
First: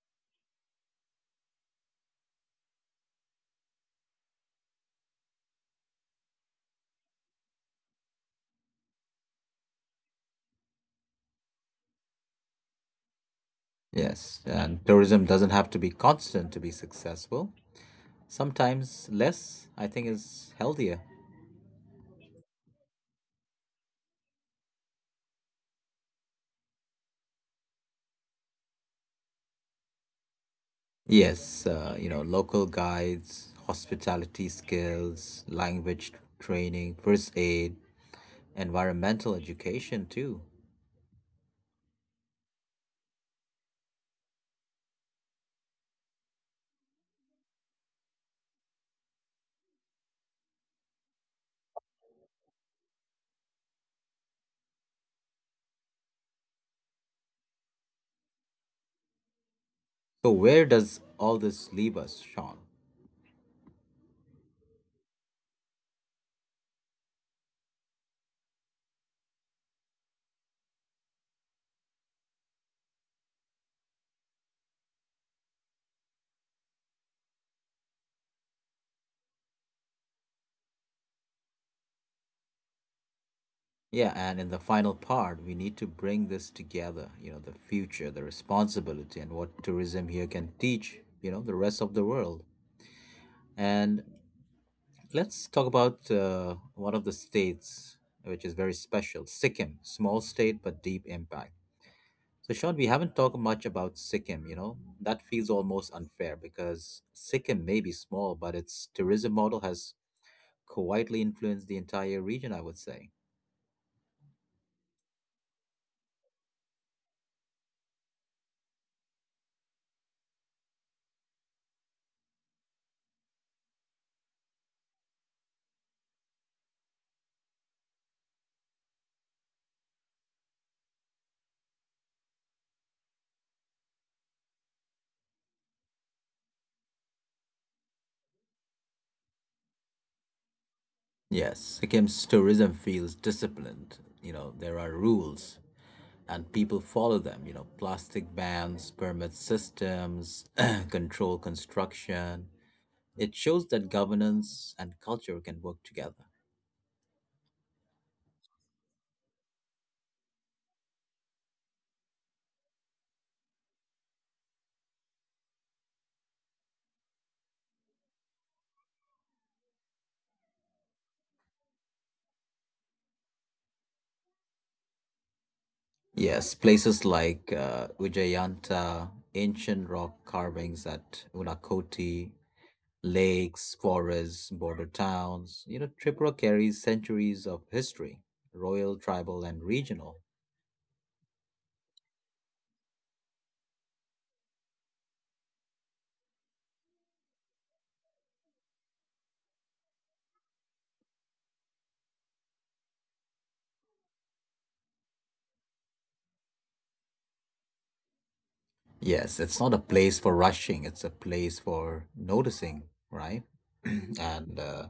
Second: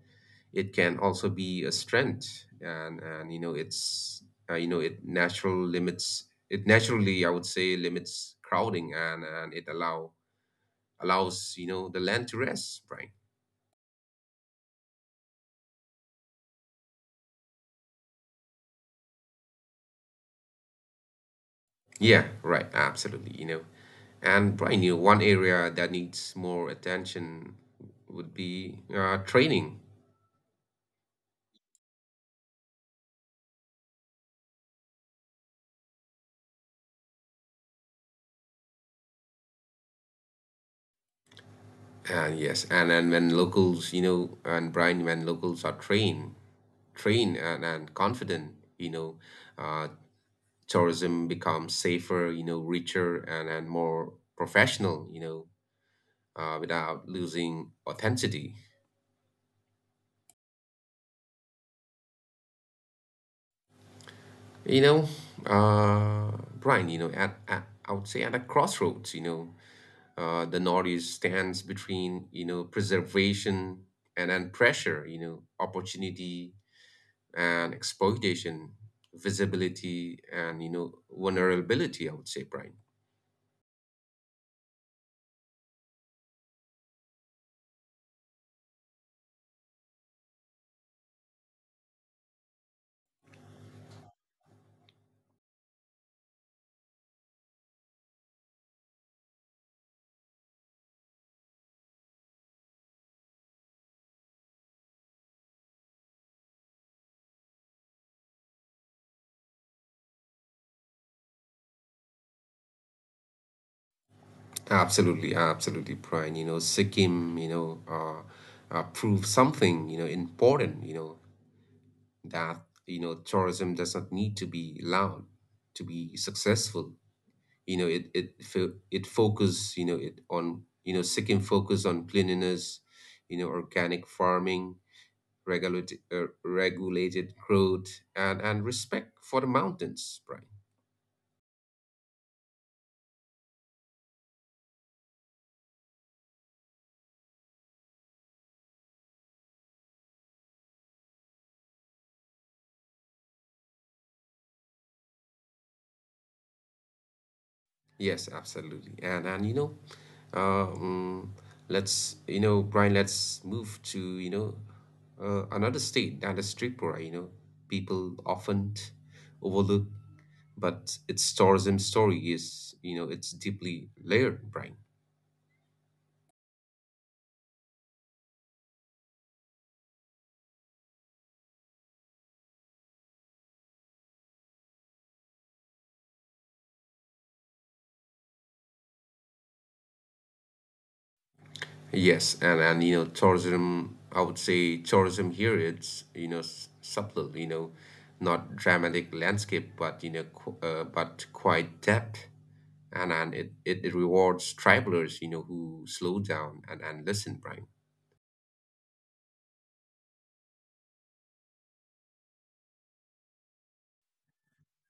it can also be a strength. And it's it natural limits, it naturally, I would say, limits crowding, and it allow allows, the land to rest, Brian. Yes, and tourism doesn't have to be constant to be successful. Sometimes less, I think, is healthier. Yeah, right, absolutely. And Brian, one area that needs more attention would be, training. Yes, you know, local guides, hospitality skills, language training, first aid, environmental education too. And yes, and when locals, you know, and Brian, when locals are trained, and confident, you know, uh, tourism becomes safer, richer and more professional, without losing authenticity. So, where does all this leave us, Sean? You know, uh, Brian, at I would say, at a crossroads. The Northeast stands between, preservation, and then pressure, opportunity and exploitation, visibility and, vulnerability, I would say, Brian. Yeah, and in the final part, we need to bring this together, you know, the future, the responsibility, and what tourism here can teach, you know, the rest of the world. And let's talk about one of the states which is very special: Sikkim, small state but deep impact. So, Sean, we haven't talked much about Sikkim, you know, that feels almost unfair because Sikkim may be small, but its tourism model has quietly influenced the entire region, I would say. Absolutely, absolutely, Brian. Sikkim, prove something, important, that, tourism does not need to be loud to be successful. It it it focus, it on, second focus on cleanliness, organic farming, regulated growth, and respect for the mountains, Brian. Yes, Sikkim's tourism feels disciplined. You know, there are rules and people follow them. You know, plastic bans, permit systems, control construction. It shows that governance and culture can work together. Yes, absolutely. And and you know um let's you know brian let's move to another state, that is Tripura. You know, people often overlook, but its tourism story is, you know, it's deeply layered, Brian. Yes, places like Ujjayanta, ancient rock carvings at Unakoti, lakes, forests, border towns. You know, Tripura carries centuries of history, royal, tribal, and regional. Yes, and you know tourism. I would say tourism here, it's, you know, subtle. You know, not dramatic landscape, but, you know, but quite depth. And it rewards travelers, you know, who slow down and listen, Brian. Yes, it's not a place for rushing, it's a place for noticing, right? And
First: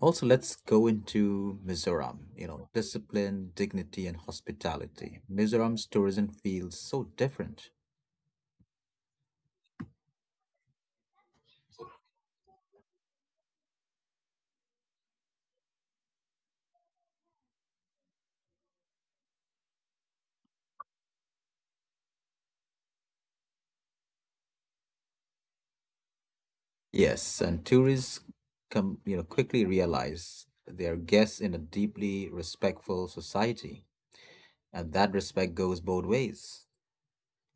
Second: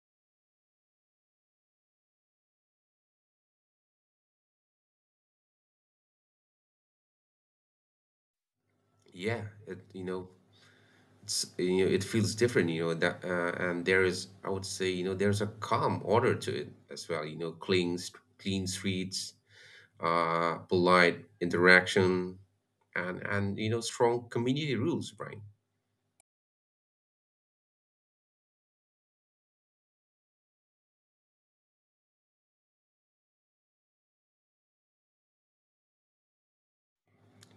also, let's go into Mizoram. You know, discipline, dignity, and hospitality. Mizoram's tourism feels so different. Yeah, it, you know, it's, you know, it feels different. You know that And there is, I would say, you know, there's a calm order to it as well. You know, clean streets, polite interaction, and you know, strong community rules, Brian. Yes, and tourists come, you know, quickly realize they're guests in a deeply respectful society, and that respect goes both ways.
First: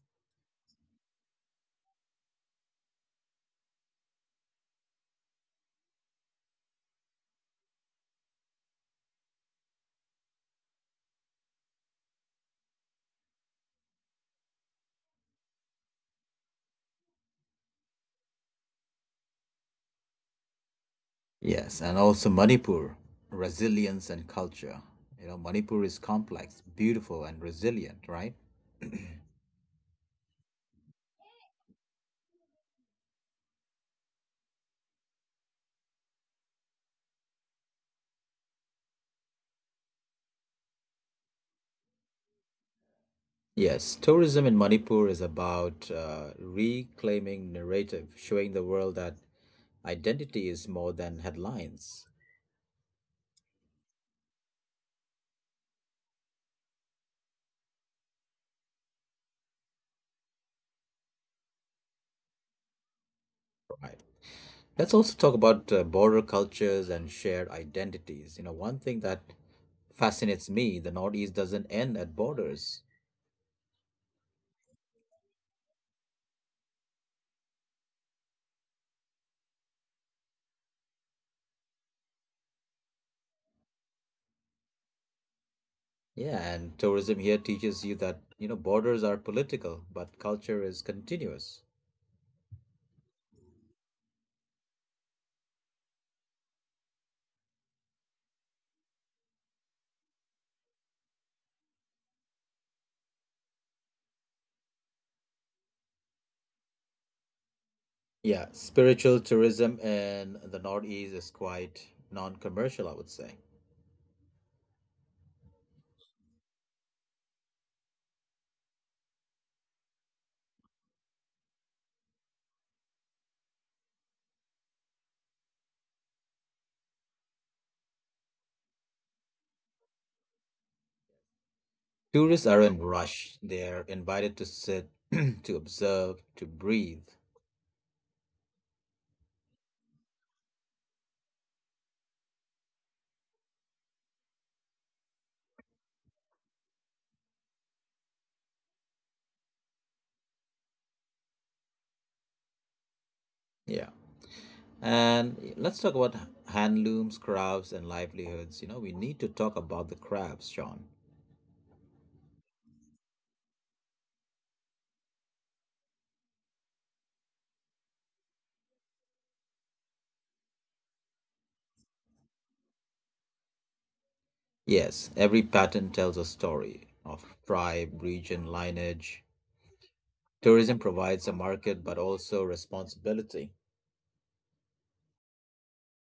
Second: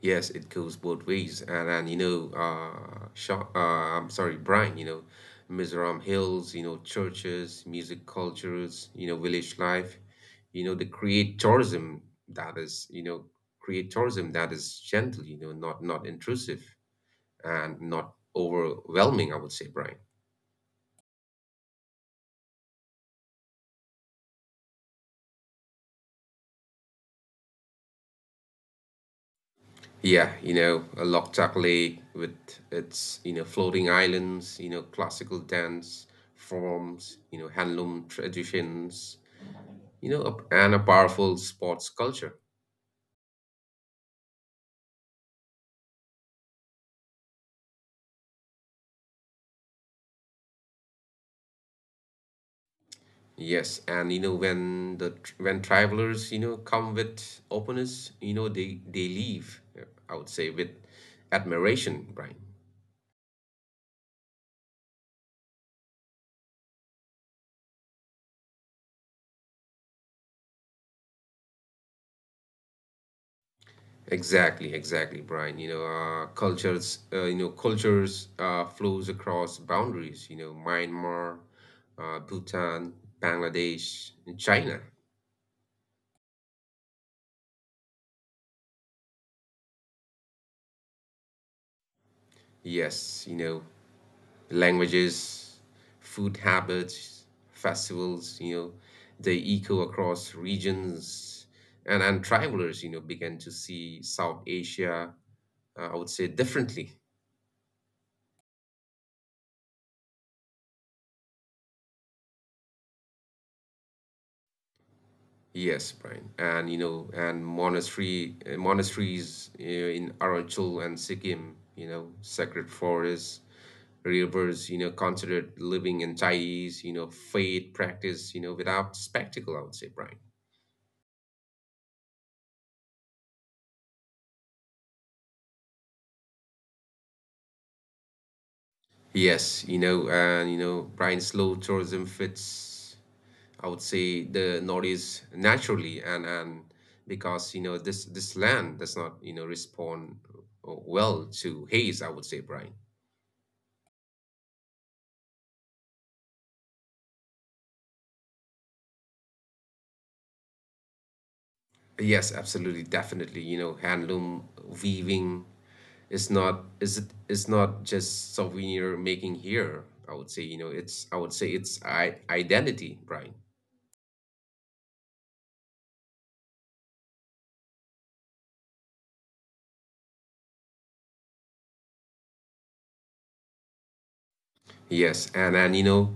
Yes, it goes both ways. And and you know uh, Sha uh I'm sorry, Brian, you know, Mizoram hills, you know, churches, music, cultures, you know, village life, you know, they create tourism that is, you know create tourism that is gentle, you know, not intrusive and not overwhelming, I would say, Brian. Yes, and also Manipur, resilience and culture. You know, Manipur is complex, beautiful, and resilient, right? Yeah, you know, a Loktak Lake with, its, you know, floating islands, you know, classical dance forms, you know, handloom traditions, you know, and a powerful sports culture. Yes, tourism in Manipur is about reclaiming narrative, showing the world that identity is more than headlines. Yes, and you know, when the when travelers, you know, come with openness, you know, they leave, I would say, with admiration, Brian. Right. Let's also talk about border cultures and shared identities. You know, one thing that fascinates me, the Northeast doesn't end at borders. Exactly, exactly, Brian. You know, cultures flows across boundaries. You know, Myanmar, Bhutan, Bangladesh, and China. Yeah, and tourism here teaches you that, you know, borders are political, but culture is continuous. Yes, you know, languages, food habits, festivals. You know, they echo across regions, and travelers, you know, began to see South Asia, I would say, differently. Yeah, spiritual tourism in the Northeast is quite non-commercial, I would say. Yes, Brian, and you know, and monastery monasteries in Arunachal and Sikkim, you know, sacred forests, rivers, you know, considered living entities, you know, faith practice, you know, without spectacle, I would say, Brian. Tourists aren't rushed. They're invited to sit, to observe, to breathe. Yes, you know, and you know, Brian, slow tourism fits, I would say, the Northeast naturally, and because, you know, this land does not, you know, respond, well, to haze, I would say, Brian. Yeah. And let's talk about handlooms, crafts, and livelihoods. You know, we need to talk about the crafts, Sean. Yes, absolutely, definitely. You know, handloom weaving is, it is not just souvenir making here. I would say, you know, it's I identity, Brian. Yes, every pattern tells a story of tribe, region, lineage. Tourism provides a market, but also responsibility. Yes, and you know,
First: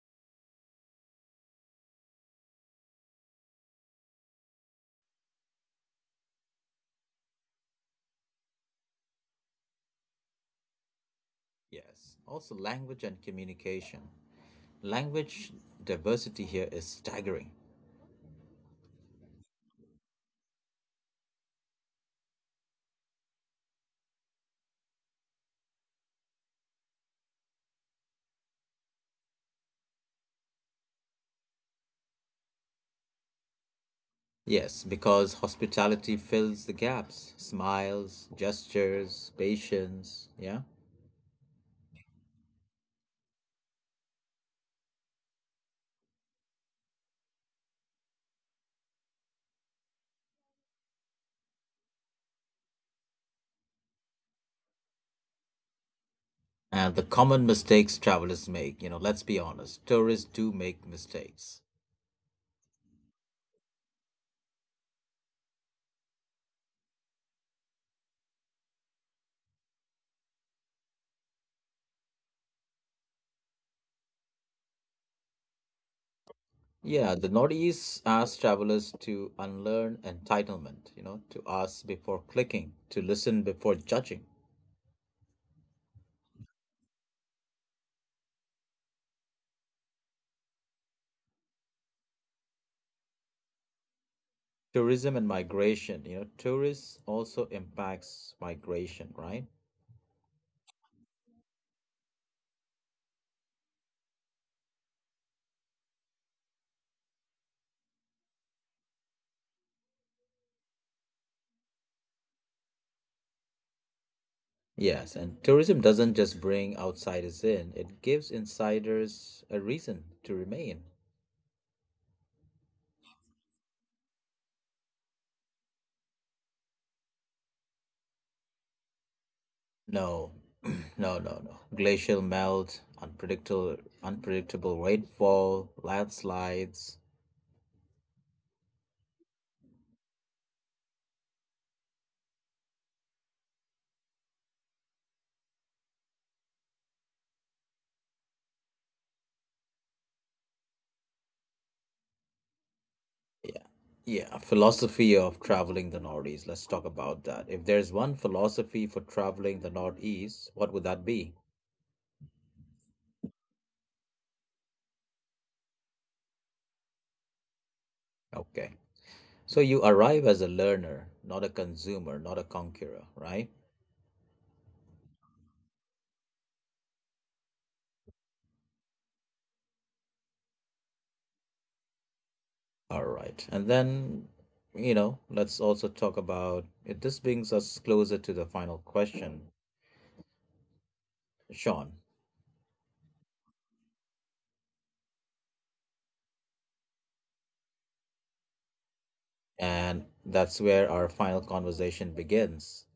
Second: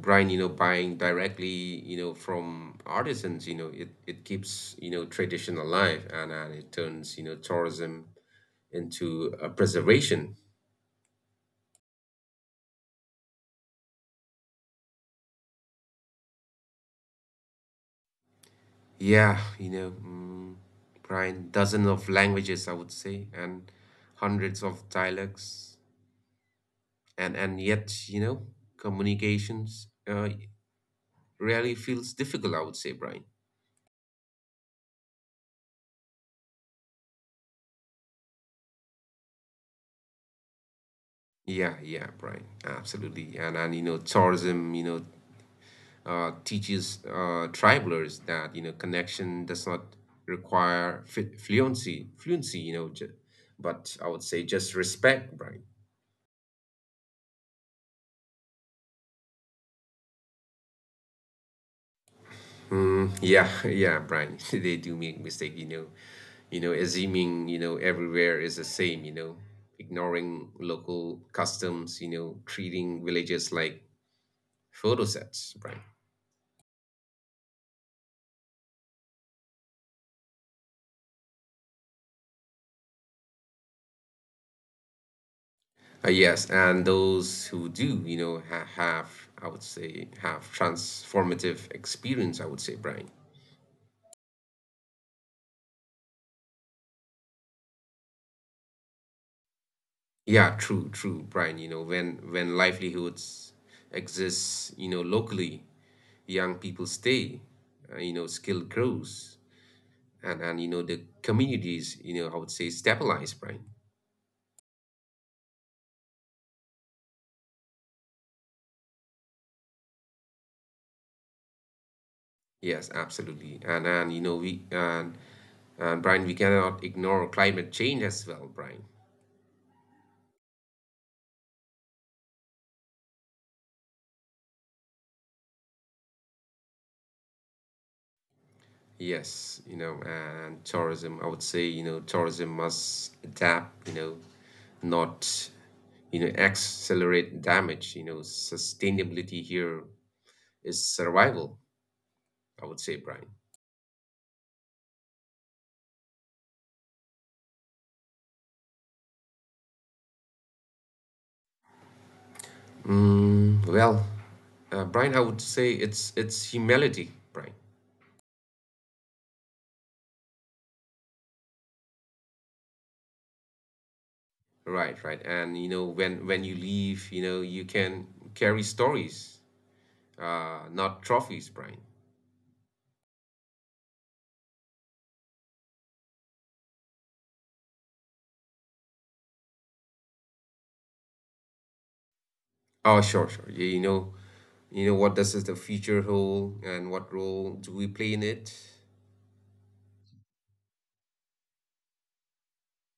Brian, you know, buying directly, you know, from artisans, you know, it keeps, you know, tradition alive, and it turns, you know, tourism into a preservation. Yes, also language and communication. Language diversity here is staggering. Yeah, Brian, dozens of languages, I would say, and hundreds of dialects, and yet, you know, communications really feels difficult, I would say, Brian. Yes, because hospitality fills the gaps smiles, gestures, patience, yeah? Yeah, yeah, Brian, absolutely, and you know, tourism, you know, teaches, travelers, that you know, connection does not require fluency, you know, but I would say, just respect, Brian. And the common mistakes travelers make, you know, let's be honest, tourists do make mistakes. Mm, yeah, yeah, Brian. They do make mistake, you know. You know, assuming, you know, everywhere is the same, you know, ignoring local customs, you know, treating villages like photo sets, Brian. Yeah, the Northeast asks travelers to unlearn entitlement, you know, to ask before clicking, to listen before judging. Yes, and those who do, you know, have, I would say, have transformative experience, I would say, Brian. Tourism and migration, you know, tourists also impacts migration, right? Yeah, true, true, Brian. You know, when livelihoods exist, you know, locally, young people stay, you know, skill grows, and you know, the communities, you know, I would say, stabilize, Brian. Yes, and tourism doesn't just bring outsiders in, it gives insiders a reason to remain. Yes, absolutely, and you know we and Brian, we cannot ignore climate change as well, Brian. No, no, no, no. Glacial melt, unpredictable, unpredictable rainfall, landslides. Yes, you know, and tourism, I would say, you know, tourism must adapt, you know, not, you know, accelerate damage. You know, sustainability here is survival, I would say, Brian. Yeah, yeah. Philosophy of traveling the Northeast. Let's talk about that. If there's one philosophy for traveling the Northeast, what would that be? mm, well Brian, I would say, it's humility, Brian. Okay. So you arrive as a learner, not a consumer, not a conqueror, right? Right, right. And you know, when you leave, you know, you can carry stories, not trophies, Brian. All right. And then, you know, let's also talk about it. This brings us closer to the final question, Sean. Oh, sure, sure. Yeah, you know, you know, what does the future hold, and what role do we play in it? And that's where our final conversation begins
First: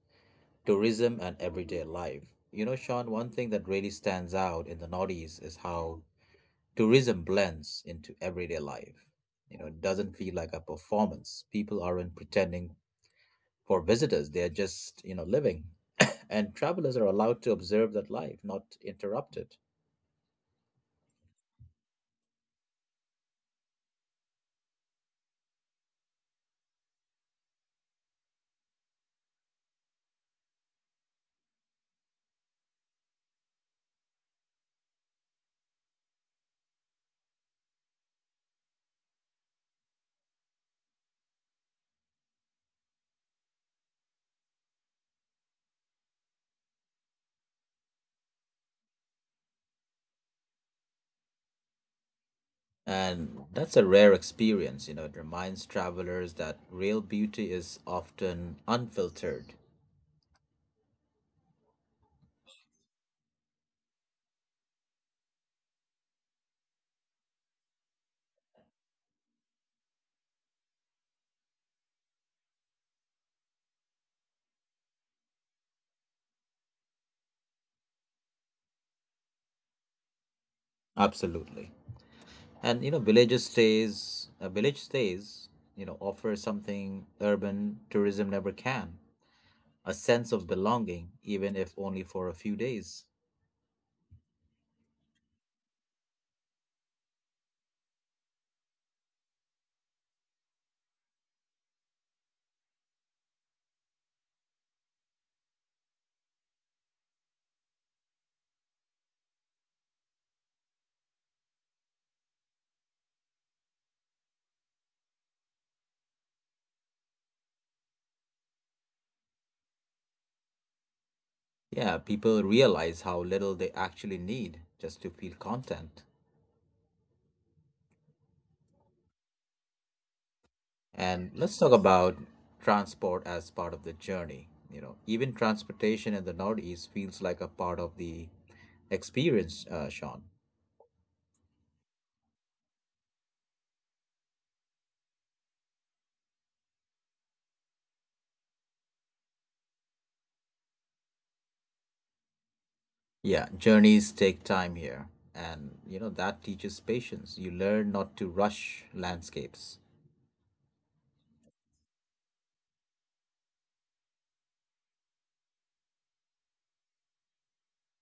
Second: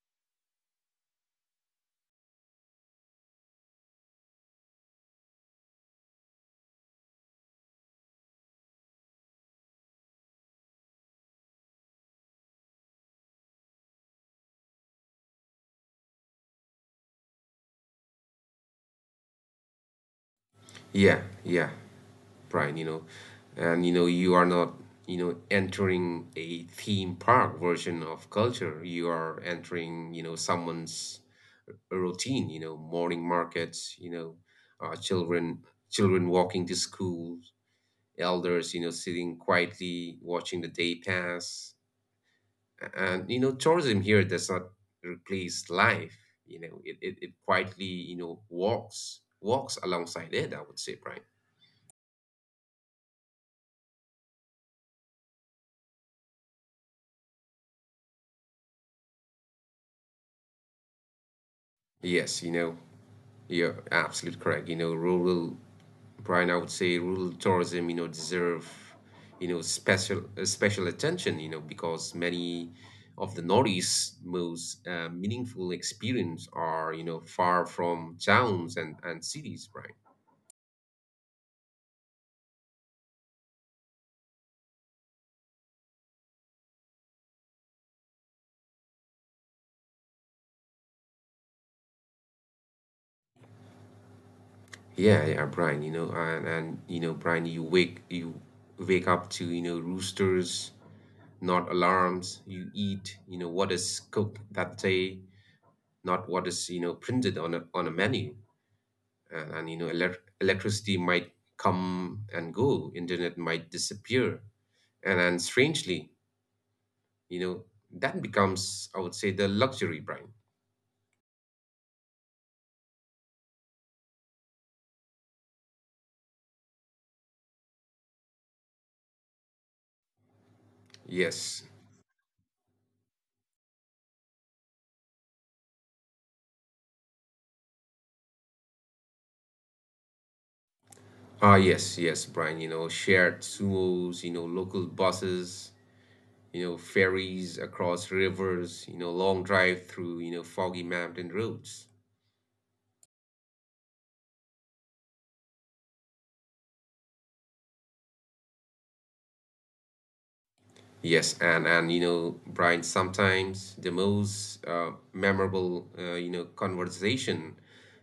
tourism and everyday life. You know, Sean, one thing that really stands out in the Northeast is how tourism blends into everyday life. You know, it doesn't feel like a performance. People aren't pretending for visitors, they're just, you know, living. And travelers are allowed to observe that life, not interrupt it. Yeah, yeah, Brian, you know, and you know, you are not, you know, entering a theme park version of culture. You are entering, you know, someone's routine, you know, morning markets, you know, uh, children children walking to school, elders, you know, sitting quietly watching the day pass. And you know, tourism here does not replace life. You know, it quietly, you know, walks alongside it, I would say, Brian. And that's a rare experience. You know, it reminds travelers that real beauty is often unfiltered. Yes, you know. You're absolutely correct. You know, rural, Brian, I would say, rural tourism, you know, deserve, you know, special attention, you know, because many of the Northeast's most meaningful experience are, you know, far from towns and, cities, Brian. Absolutely. And you know, villages stays a village stays, you know, offer something urban tourism never can. A sense of belonging, even if only for a few days. Yeah, yeah, Brian, you know, and you know, Brian, you wake up to, you know, roosters, not alarms. You eat, you know, what is cooked that day, not what is, you know, printed on a menu. And, you know, electricity might come and go, internet might disappear, and strangely, you know, that becomes, I would say, the luxury, Brian. Yeah, people realize how little they actually need just to feel content. And let's Yes, talk about transport as part of the journey. You know, even transportation in the Northeast feels like a part of the experience, Sean. ah, yes, yes, Brian. You know, shared sumos, you know, local buses, you know, ferries across rivers, you know, long drive through, you know, foggy mountain roads. Yeah, journeys take time here. And, you know, that teaches patience. You learn not to rush landscapes. Yes, and you know, Brian, sometimes the most memorable, you know, conversation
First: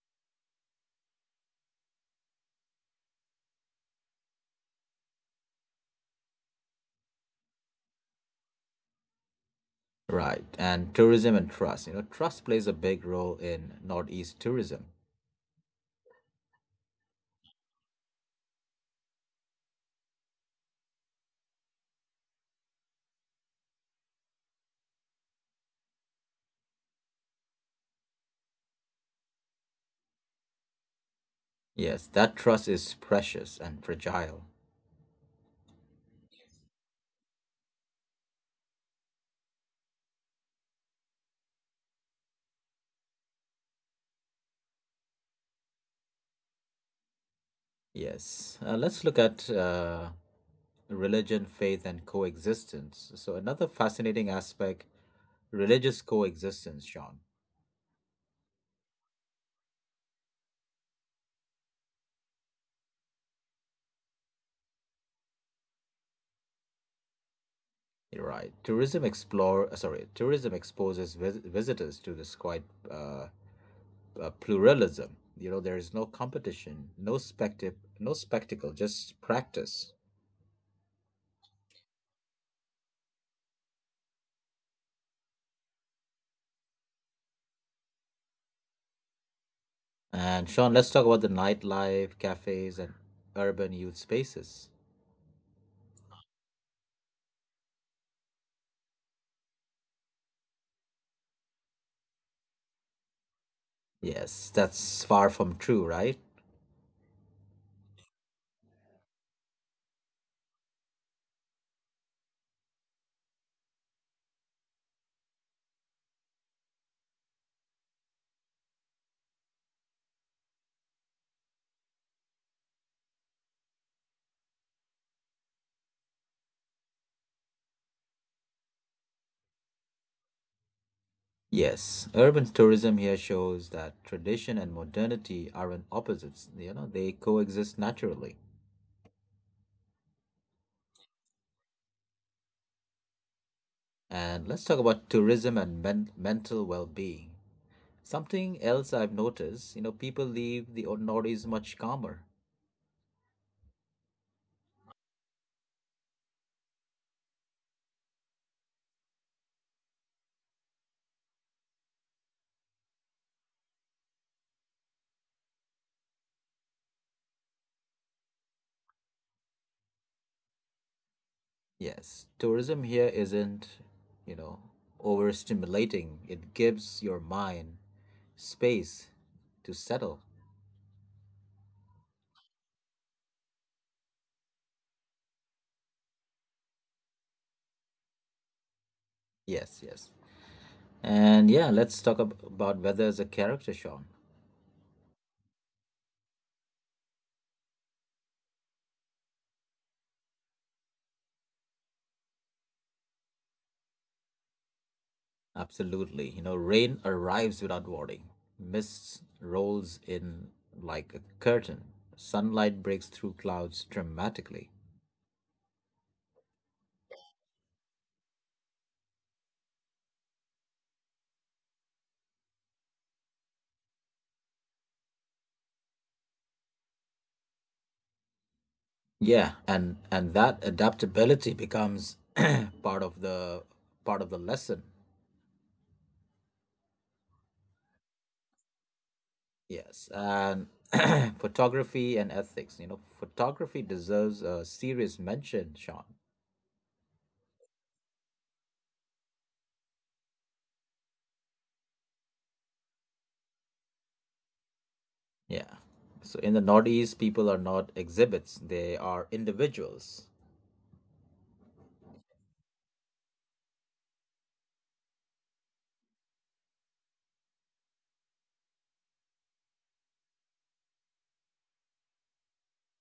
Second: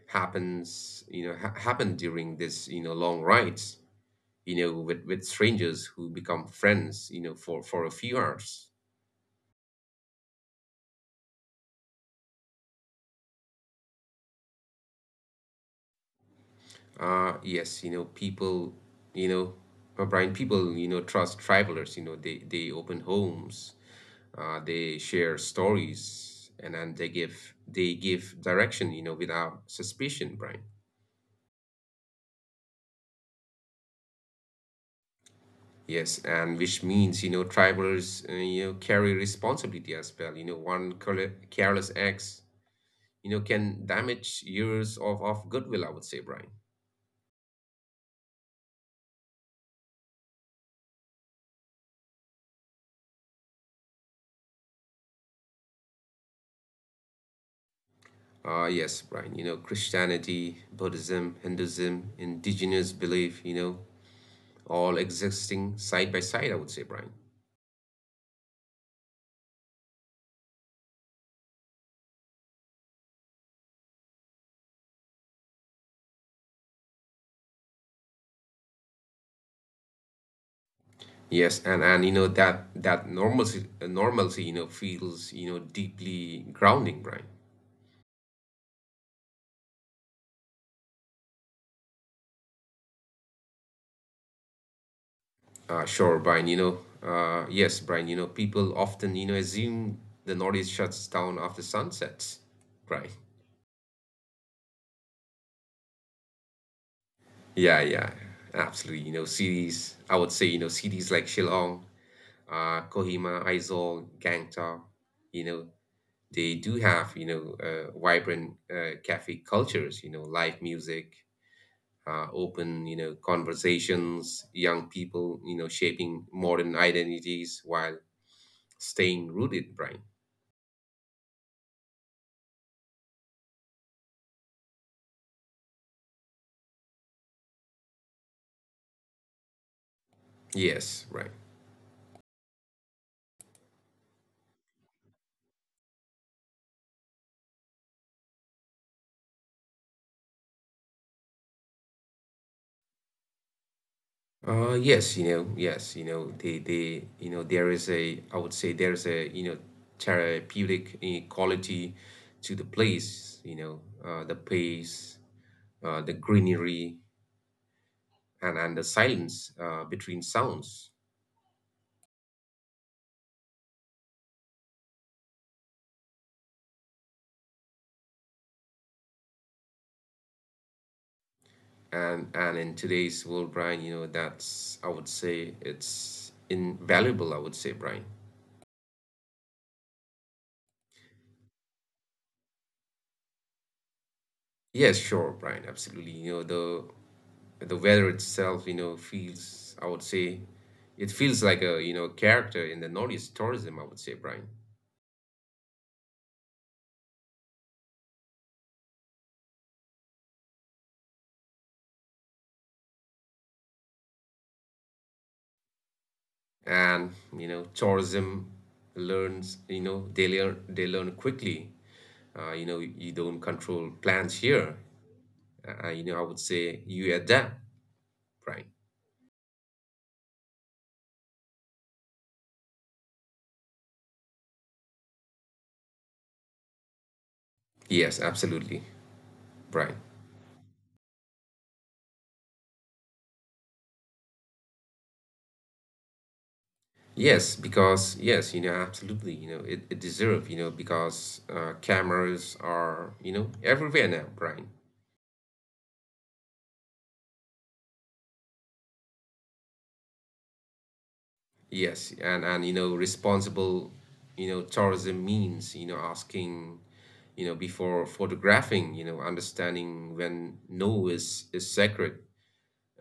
happen during this, you know, long rides, you know, with strangers who become friends, you know, for a few hours. Right. And tourism and trust. You know, trust plays a big role in Northeast tourism. Uh, yes, you know, you know Brian, people, you know, trust travelers. You know, they open homes, they share stories, and then they give direction. You know, without suspicion, Brian. Yes, that trust is precious and fragile. Yes, and which means, you know, travelers, you know, carry responsibility as well. You know, one careless acts, you know, can damage years of, goodwill, I would say, Brian. Yes. Let's look at religion, faith, and coexistence. So, another fascinating aspect religious coexistence, Sean. Yes, Brian, you know, Christianity, Buddhism, Hinduism, indigenous belief, you know, all existing side by side, I would say, Brian. You're right. Tourism exposes visitors to this quite uh, pluralism. You know, there is no competition, no spectacle, just practice. Yes, and you know, that normalcy, you know, feels, you know, deeply grounding, Brian. And Sean, let's talk about the nightlife, cafes, and urban youth spaces. Sure, Brian. You know, yes, Brian. You know, people often, you know, assume the Nordics shuts down after sunsets, right? Yes, that's far from true, right? Yeah, yeah, absolutely. You know, cities, I would say, you know, cities like Shillong, Kohima, Aizawl, Gangtok, you know, they do have, you know, vibrant cafe cultures, you know, live music, open, you know, conversations, young people, you know, shaping modern identities while staying rooted, Brian. Yes, urban tourism here shows that tradition and modernity aren't opposites. You know, they coexist naturally. Yes, right. And let's talk about tourism and mental well being. Something else I've noticed, you know, people leave the ordinaries much calmer. Yes, you know, they, you know, there is a, I would say, there's a, you know, therapeutic quality to the place, you know, the pace, the greenery, and the silence, between sounds. Yes, tourism here isn't, you know, overstimulating. It gives your mind space to settle. And in today's world, Brian, you know, that's, I would say, it's invaluable, I would say, Brian. Yes, yes. And yeah, let's talk about weather as a character, Sean. Yes, sure, Brian, absolutely. You know, the weather itself, you know, feels, I would say, it feels like a, you know, character in the Northeast tourism, I would say, Brian. Absolutely. You know, rain arrives without warning. Mist rolls in like a curtain. Sunlight breaks through clouds dramatically. And, you know, tourism learns, you know, they learn quickly. You know, you don't control plans here. You know, I would say, you adapt, Brian. Yeah, and that adaptability becomes part of the part of the lesson. Yes, absolutely, Brian. Yes, and photography and ethics. You know, photography deserves a serious mention, Sean. Yes, because, yes, you know, absolutely, you know, it deserve, you know, because cameras are, you know, everywhere now, Brian. Yeah. So in the Northeast, people are not exhibits, they are individuals. Yes, and you know, responsible, you know, tourism means, you know, asking, you know, before photographing, you know, understanding when no is sacred,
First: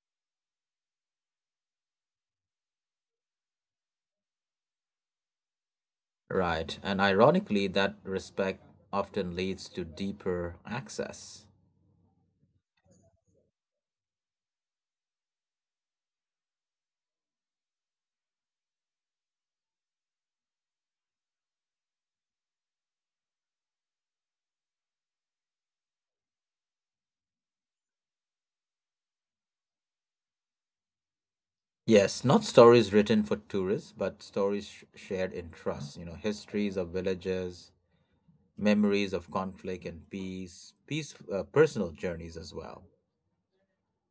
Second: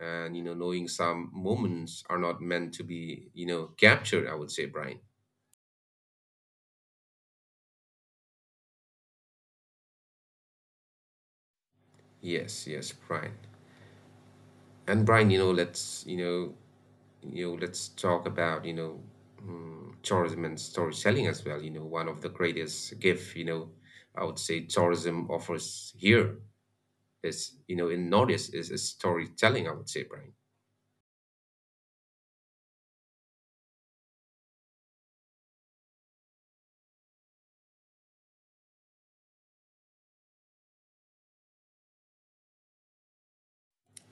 and you know, knowing some moments are not meant to be, you know, captured, I would say, Brian. Right. And ironically, that respect often leads to deeper access. Yes, yes, Brian. And Brian, you know, let's, you know, let's talk about, tourism and storytelling as well. You know, one of the greatest gift, you know, I would say, tourism offers here. It's, you know, in knowledge is, storytelling, I would say, Brian. Yes, not stories written for tourists, but stories shared in trust. You know, histories of villages, memories of conflict and peace, personal journeys as well.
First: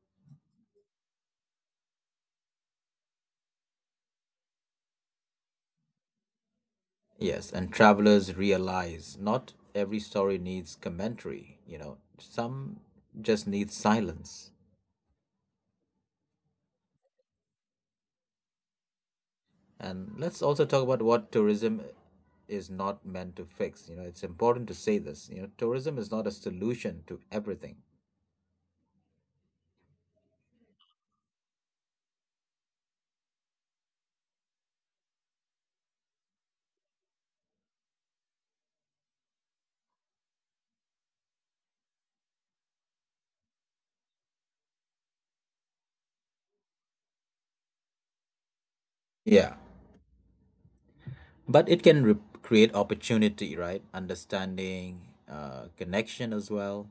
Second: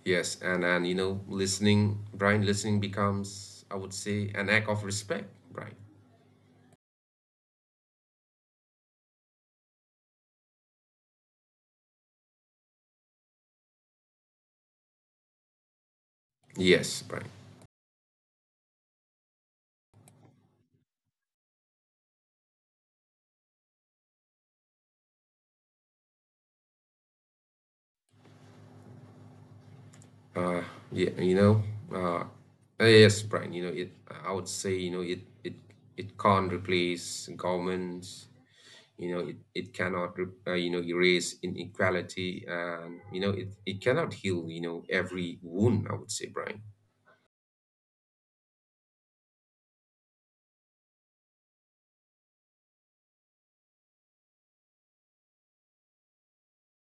Yes, and you know, listening, Brian, listening becomes, I would say, an act of respect, Brian. Yes, and travelers realize not every story needs commentary, you know, some just need silence. Yes, Brian. And let's also talk about what tourism is not meant to fix. You know, it's important to say this. You know, tourism is not a solution to everything. Yeah, you know, uh, yes, Brian. You know, it. I would say, you know, It can't replace governments. You know, It cannot, you know, erase inequality, and you know, It cannot heal, you know, every wound, I would say, Brian. Yeah. But it can create opportunity, right? Understanding, connection as well.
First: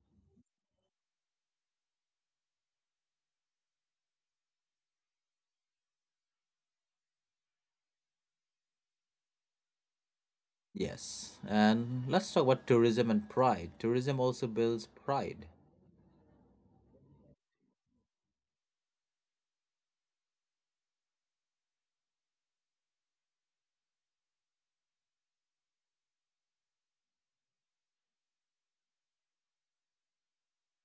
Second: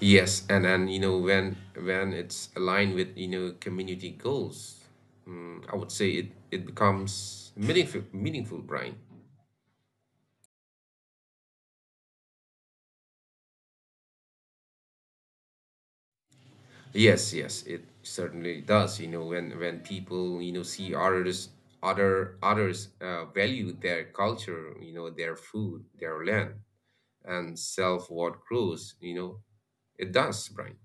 Yes, and then you know, when it's aligned with, you know, community goals, mm, I would say, it becomes meaningful, Brian. Yes. And let's talk about tourism and pride. Tourism also builds pride. Yes, yes, it certainly does. You know, when people, you know, see others, value their culture, you know, their food, their land, and self what grows. You know, it does, Brian.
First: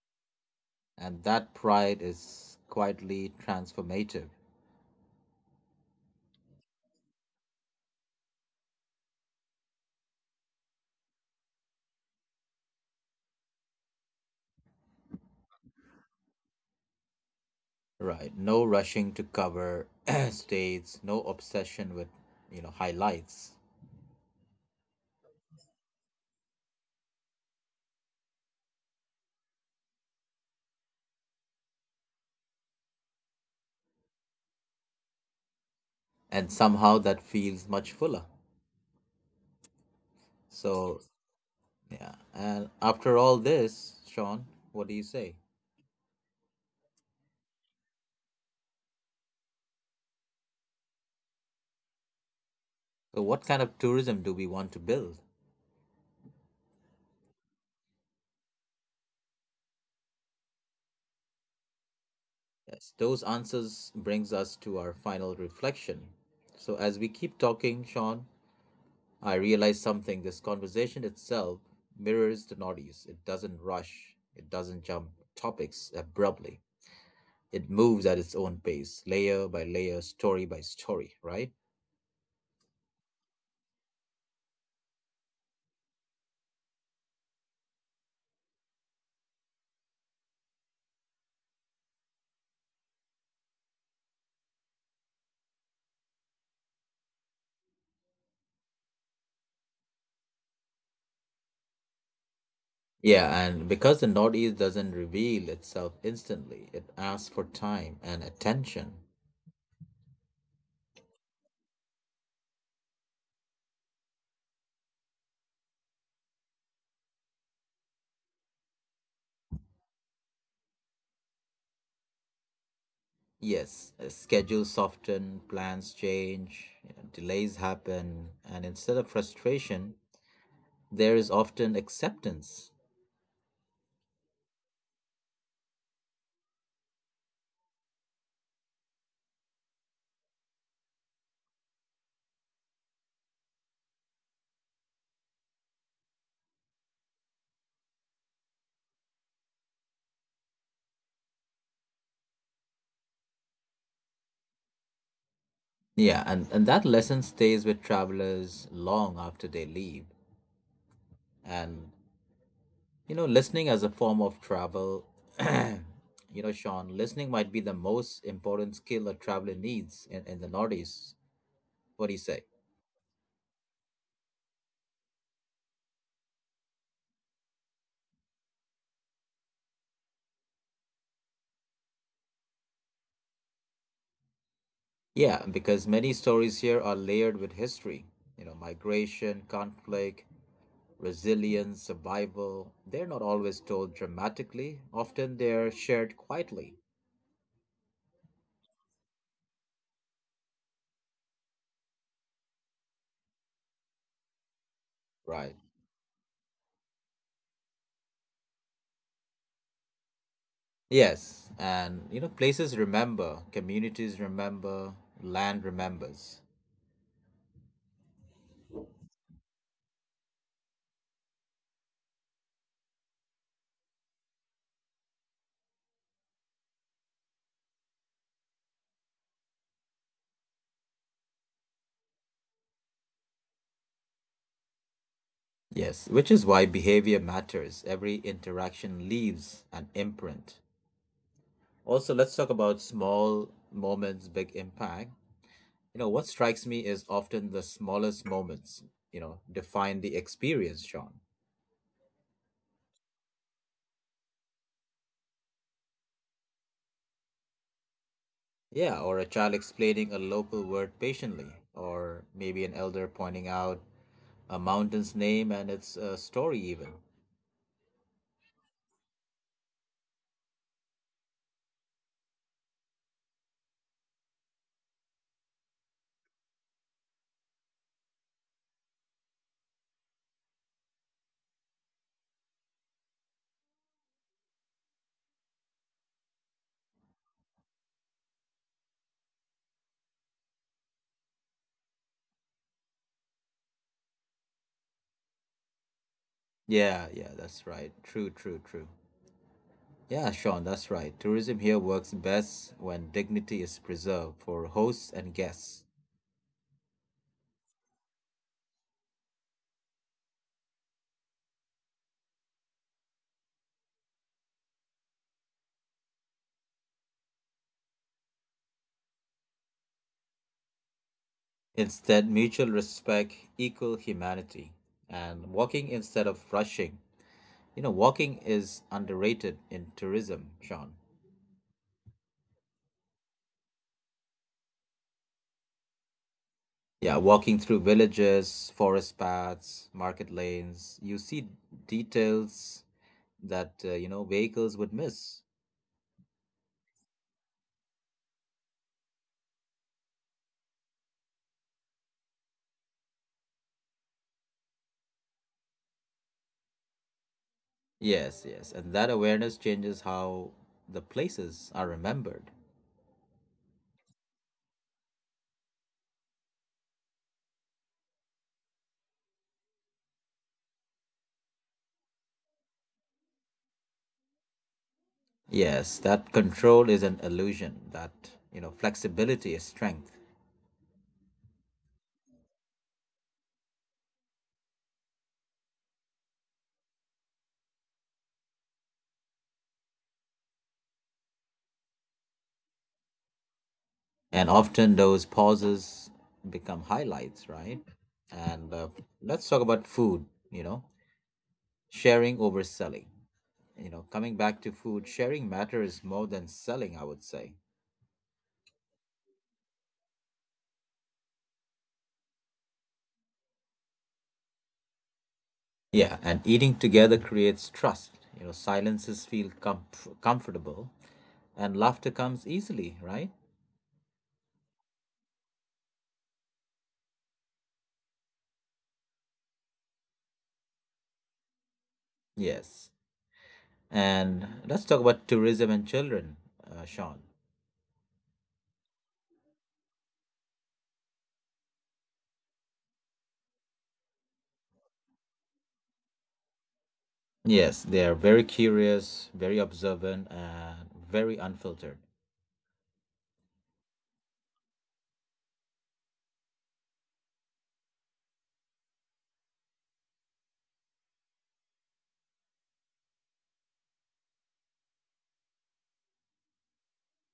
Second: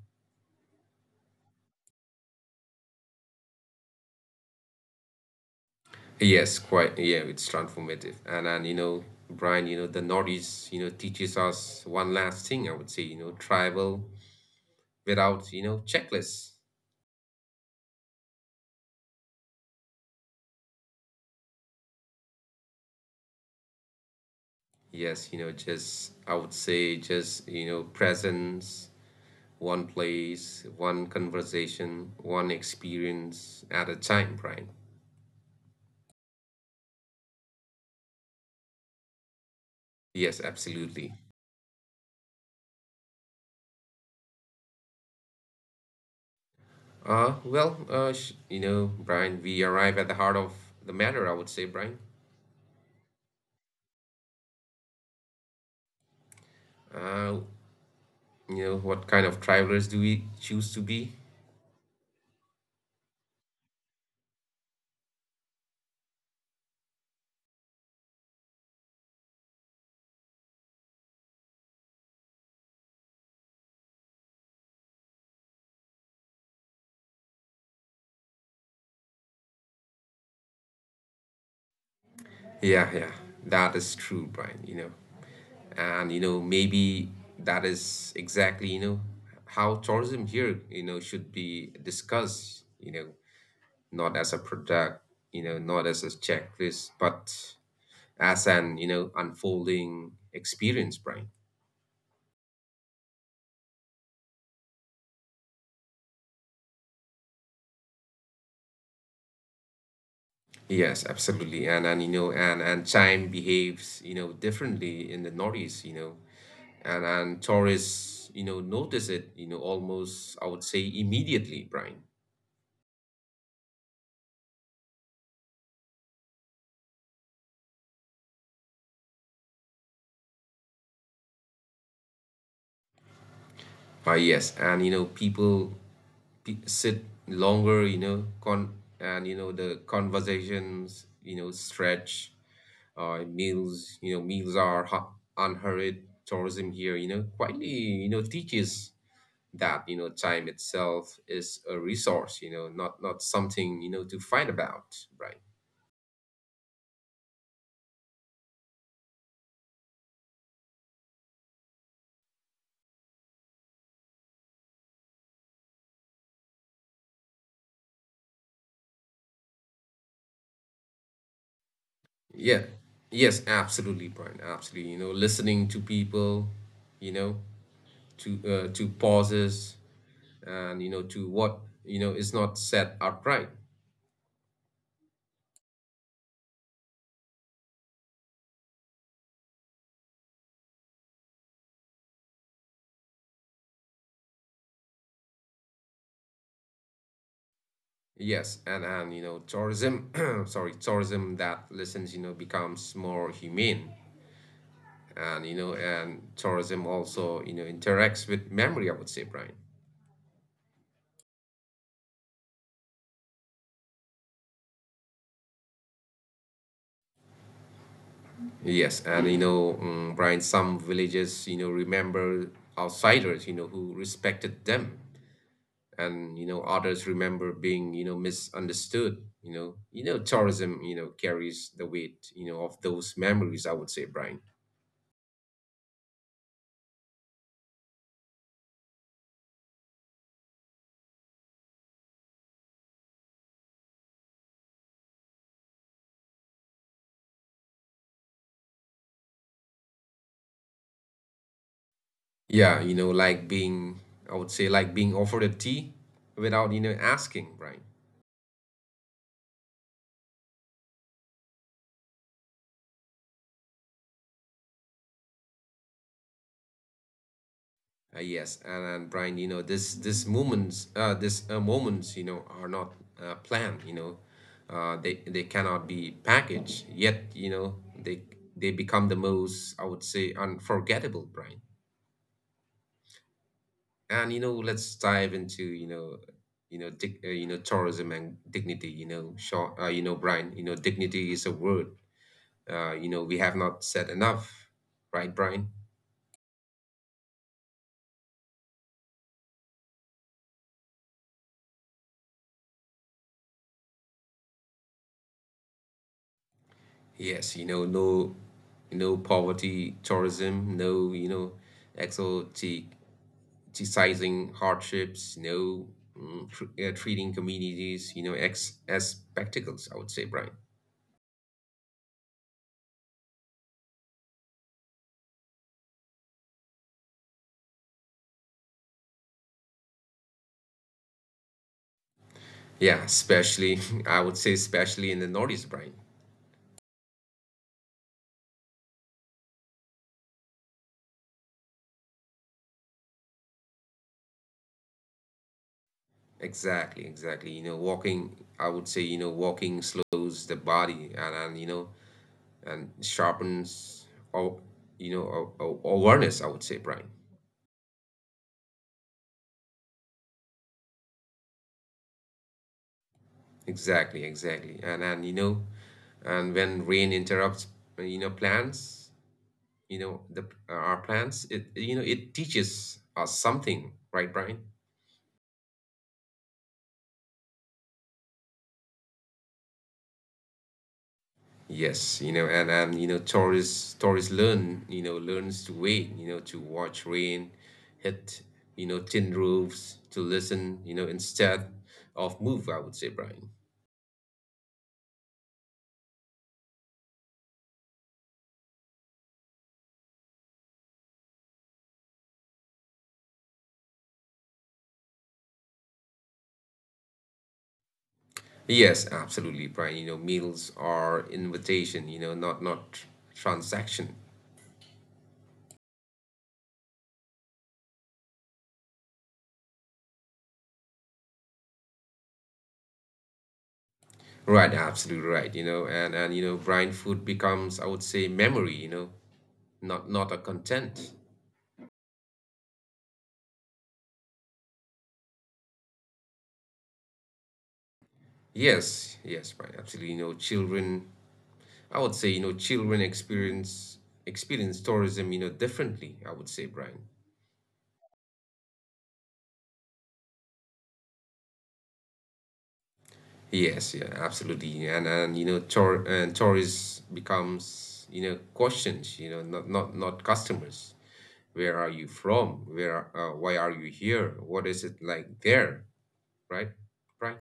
And that pride is quietly transformative, Yes, quite. Yeah, it's transformative. And you know, Brian, you know, the Nordics, you know, teaches us one last thing, I would say, you know, travel without, you know, checklists. right? No rushing to cover states, no obsession with, you know, highlights. Yes, just I would say just, presence, one place, one conversation, one experience at a time, Brian. And somehow that feels much fuller. Yes, So, absolutely. yeah. And after all this, Sean, what do you say? Well, Brian, we arrive at the heart of the matter, I would say, Brian. So what kind of tourism do we want to build? Uh, what kind of travelers do we choose to be? Yes, those answers brings us to our final reflection. So as we keep talking, Sean, I realized something this conversation itself mirrors the Nordies. It doesn't rush, it doesn't jump topics abruptly. It moves at its own pace, layer by layer, story by story, right? Yeah, yeah, that is true, Brian, you know. And, you know, maybe that is exactly how tourism here should be discussed, not as a product, not as a checklist, but as an unfolding experience, Brian. Yeah, and because the Northeast doesn't reveal itself instantly, it asks for time and attention. Yes, absolutely. And time behaves differently in the Northeast, and tourists notice it, almost, I would say immediately, Brian. Yes, schedules soften, plans change, you know, delays happen, and instead of frustration, there is often acceptance. Yes, and you know, people sit longer, you know, con and you know the conversations stretch. Meals are unhurried. Tourism here quietly teaches that you know time itself is a resource, you know, not something you know to fight about, right? Yeah, and that lesson stays with travelers long after they leave. And, you know, listening as a form of travel, you know, Sean, listening might be the most important skill a traveler needs in the Northeast. What do you say? Yeah. Yes, absolutely, Brian. Absolutely. You know, listening to people, you know, to pauses, and you know to what you know is not set upright. Yeah, because many stories here are layered with history, you know, migration, conflict, resilience, survival. They're not always told dramatically, often they're shared quietly. Yes, and you know tourism sorry, tourism that listens you know becomes more humane, and you Right. know and tourism also you know interacts with memory, I would say, Brian. Yes, and you know, places remember, communities remember, land remembers. Yes, and you know, Brian, some villages you know remember outsiders you know who respected them, and you know others remember being you know misunderstood. You know, you know, tourism you know carries the weight you know of those memories, I would say, Brian. Yes, which is why behavior matters. Every interaction leaves an imprint. Also, let's talk about small moments, big impact. You know, what strikes me is often the smallest moments, you know, define the experience, Sean. Yeah, you know, like being, I would say, like being offered a tea without asking, Brian. Yeah, or a child explaining a local word patiently, or maybe an elder pointing out a mountain's name and its story, even. And Brian, you know, this moments, you know, are not planned. You know, they cannot be packaged. Yet, you know, they become the most, I would say, unforgettable, Brian. And you know, let's dive into, you know, dig, you know, tourism and dignity. Brian, you know, dignity is a word you know, we have not said enough, right, Brian? Yeah, yeah, that's right. True, true, true. Yeah, Sean, that's right. Tourism here works best when dignity is preserved for hosts and guests. Yes, you know, no, no poverty tourism, no, you know, exoticizing hardships, no mm, tr treating communities, you know, ex as spectacles, I would say, Brian. Instead, mutual respect, equal humanity, and walking instead of rushing. You know, walking is underrated in tourism, Sean. Yeah, especially, I would say, especially in the Northeast, Brian. Yeah, walking through villages, forest paths, market lanes, you see details that, you know, vehicles would miss. Exactly, exactly. You know, walking, I would say, you know, walking slows the body and you know, and sharpens our you know our awareness, I would say, Brian. Yes, yes. And that awareness changes how the places are remembered. Exactly, exactly. And you know and when rain interrupts you know plans you know the our plans, it you know it teaches us something, right, Brian? Yes, that control is an illusion, that, you know, flexibility is strength. Yes, you know, and you know tourists learn you know learns to wait, you know, to watch rain hit you know tin roofs, to listen you know instead of move, I would say, Brian. And often those pauses become highlights, right? And let's talk about food, you know, sharing over selling. You know, coming back to food, sharing matters more than selling, I would say. Yes, absolutely, Brian. You know, meals are invitation, you know, not transaction. Yeah, and eating together creates trust. You know, silences feel comfortable and laughter comes easily, right? Right, absolutely right. You know, and you know, Brian, food becomes, I would say, memory. You know, not a content. Yes. And let's talk about tourism and children, Sean. Yes, yes, Brian, absolutely. You know, children, I would say, you know, children experience tourism, you know, differently. I would say, Brian. Yes, they are very curious, very observant, and very unfiltered. Yes, yeah, absolutely. And you know, tourists becomes, you know, questions. You know, not customers. Where are you from? Why are you here? What is it like there? Right? Right?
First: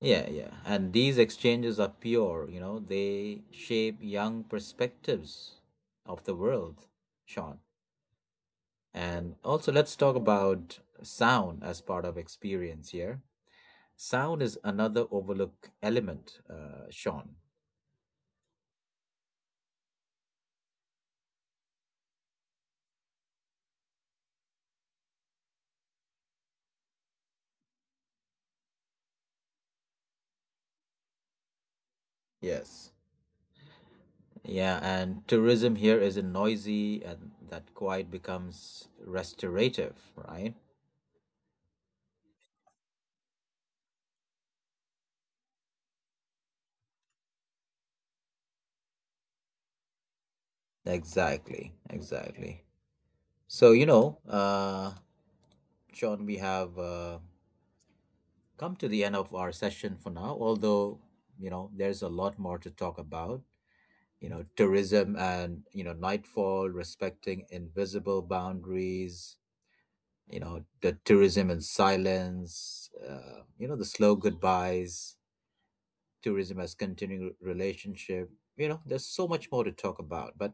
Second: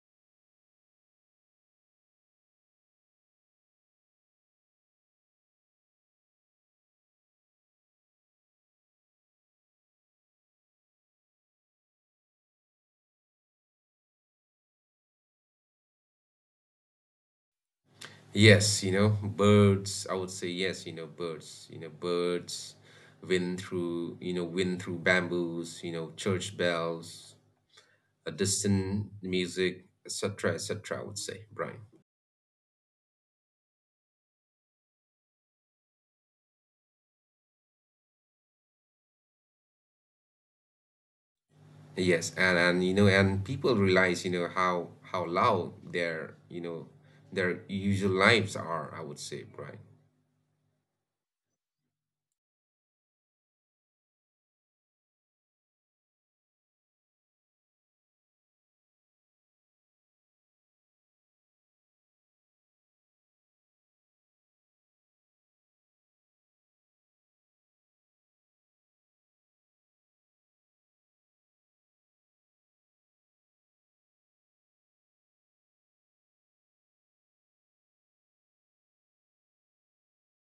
Yeah, yeah. And these exchanges are pure, you know, they shape young perspectives of the world, Sean. And also, let's talk about sound as part of experience here. Sound is another overlooked element, Sean. Yes, you know, birds. I would say yes, you know, birds. You know, birds. Wind through bamboos. You know, church bells, a distant music, etc., etc. I would say, Brian. Yes. Yeah, and tourism here isn't noisy, and that quiet becomes restorative, right? Yes, and you know, and people realize, you know, how loud their, you know, their usual lives are. I would say, Brian. Exactly, exactly. So, you know, Sean, we have come to the end of our session for now, although, you know, there's a lot more to talk about. You know, tourism and, you know, nightfall, respecting invisible boundaries, you know, the tourism and silence, you know, the slow goodbyes tourism as continuing relationship. You know, there's so much more to talk about, but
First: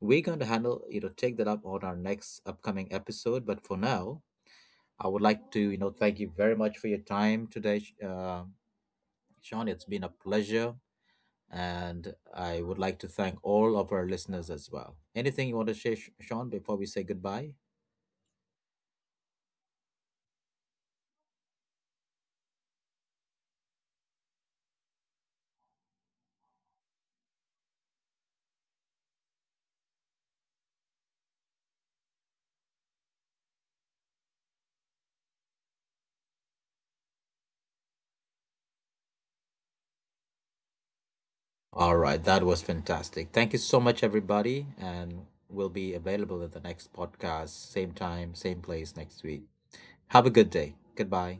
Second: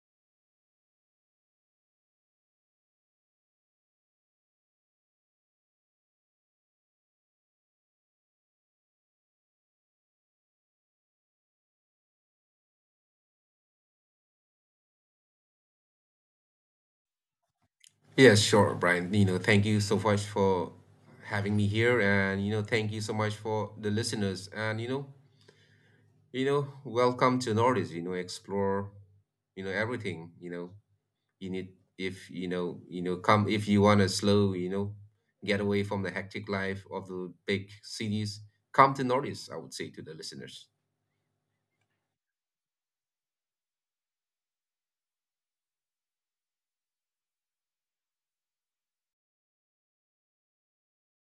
we're going to handle, you know, take that up on our next upcoming episode. But for now, I would like to, you know, thank you very much for your time today, Sean. It's been a pleasure. And I would like to thank all of our listeners as well. Anything you want to share, Sean, before we say goodbye? Yes, sure, Brian. You know, thank you so much for having me here, and you know, thank you so much for the listeners, and you know, welcome to Nordics. You know, explore, you know, everything. You know, you need if you know, you know, come if you want to slow, you know, get away from the hectic life of the big cities. Come to Nordics, I would say to the listeners. All right, that was fantastic. Thank you so much, everybody. And we'll be available in the next podcast, same time, same place next week. Have a good day. Goodbye.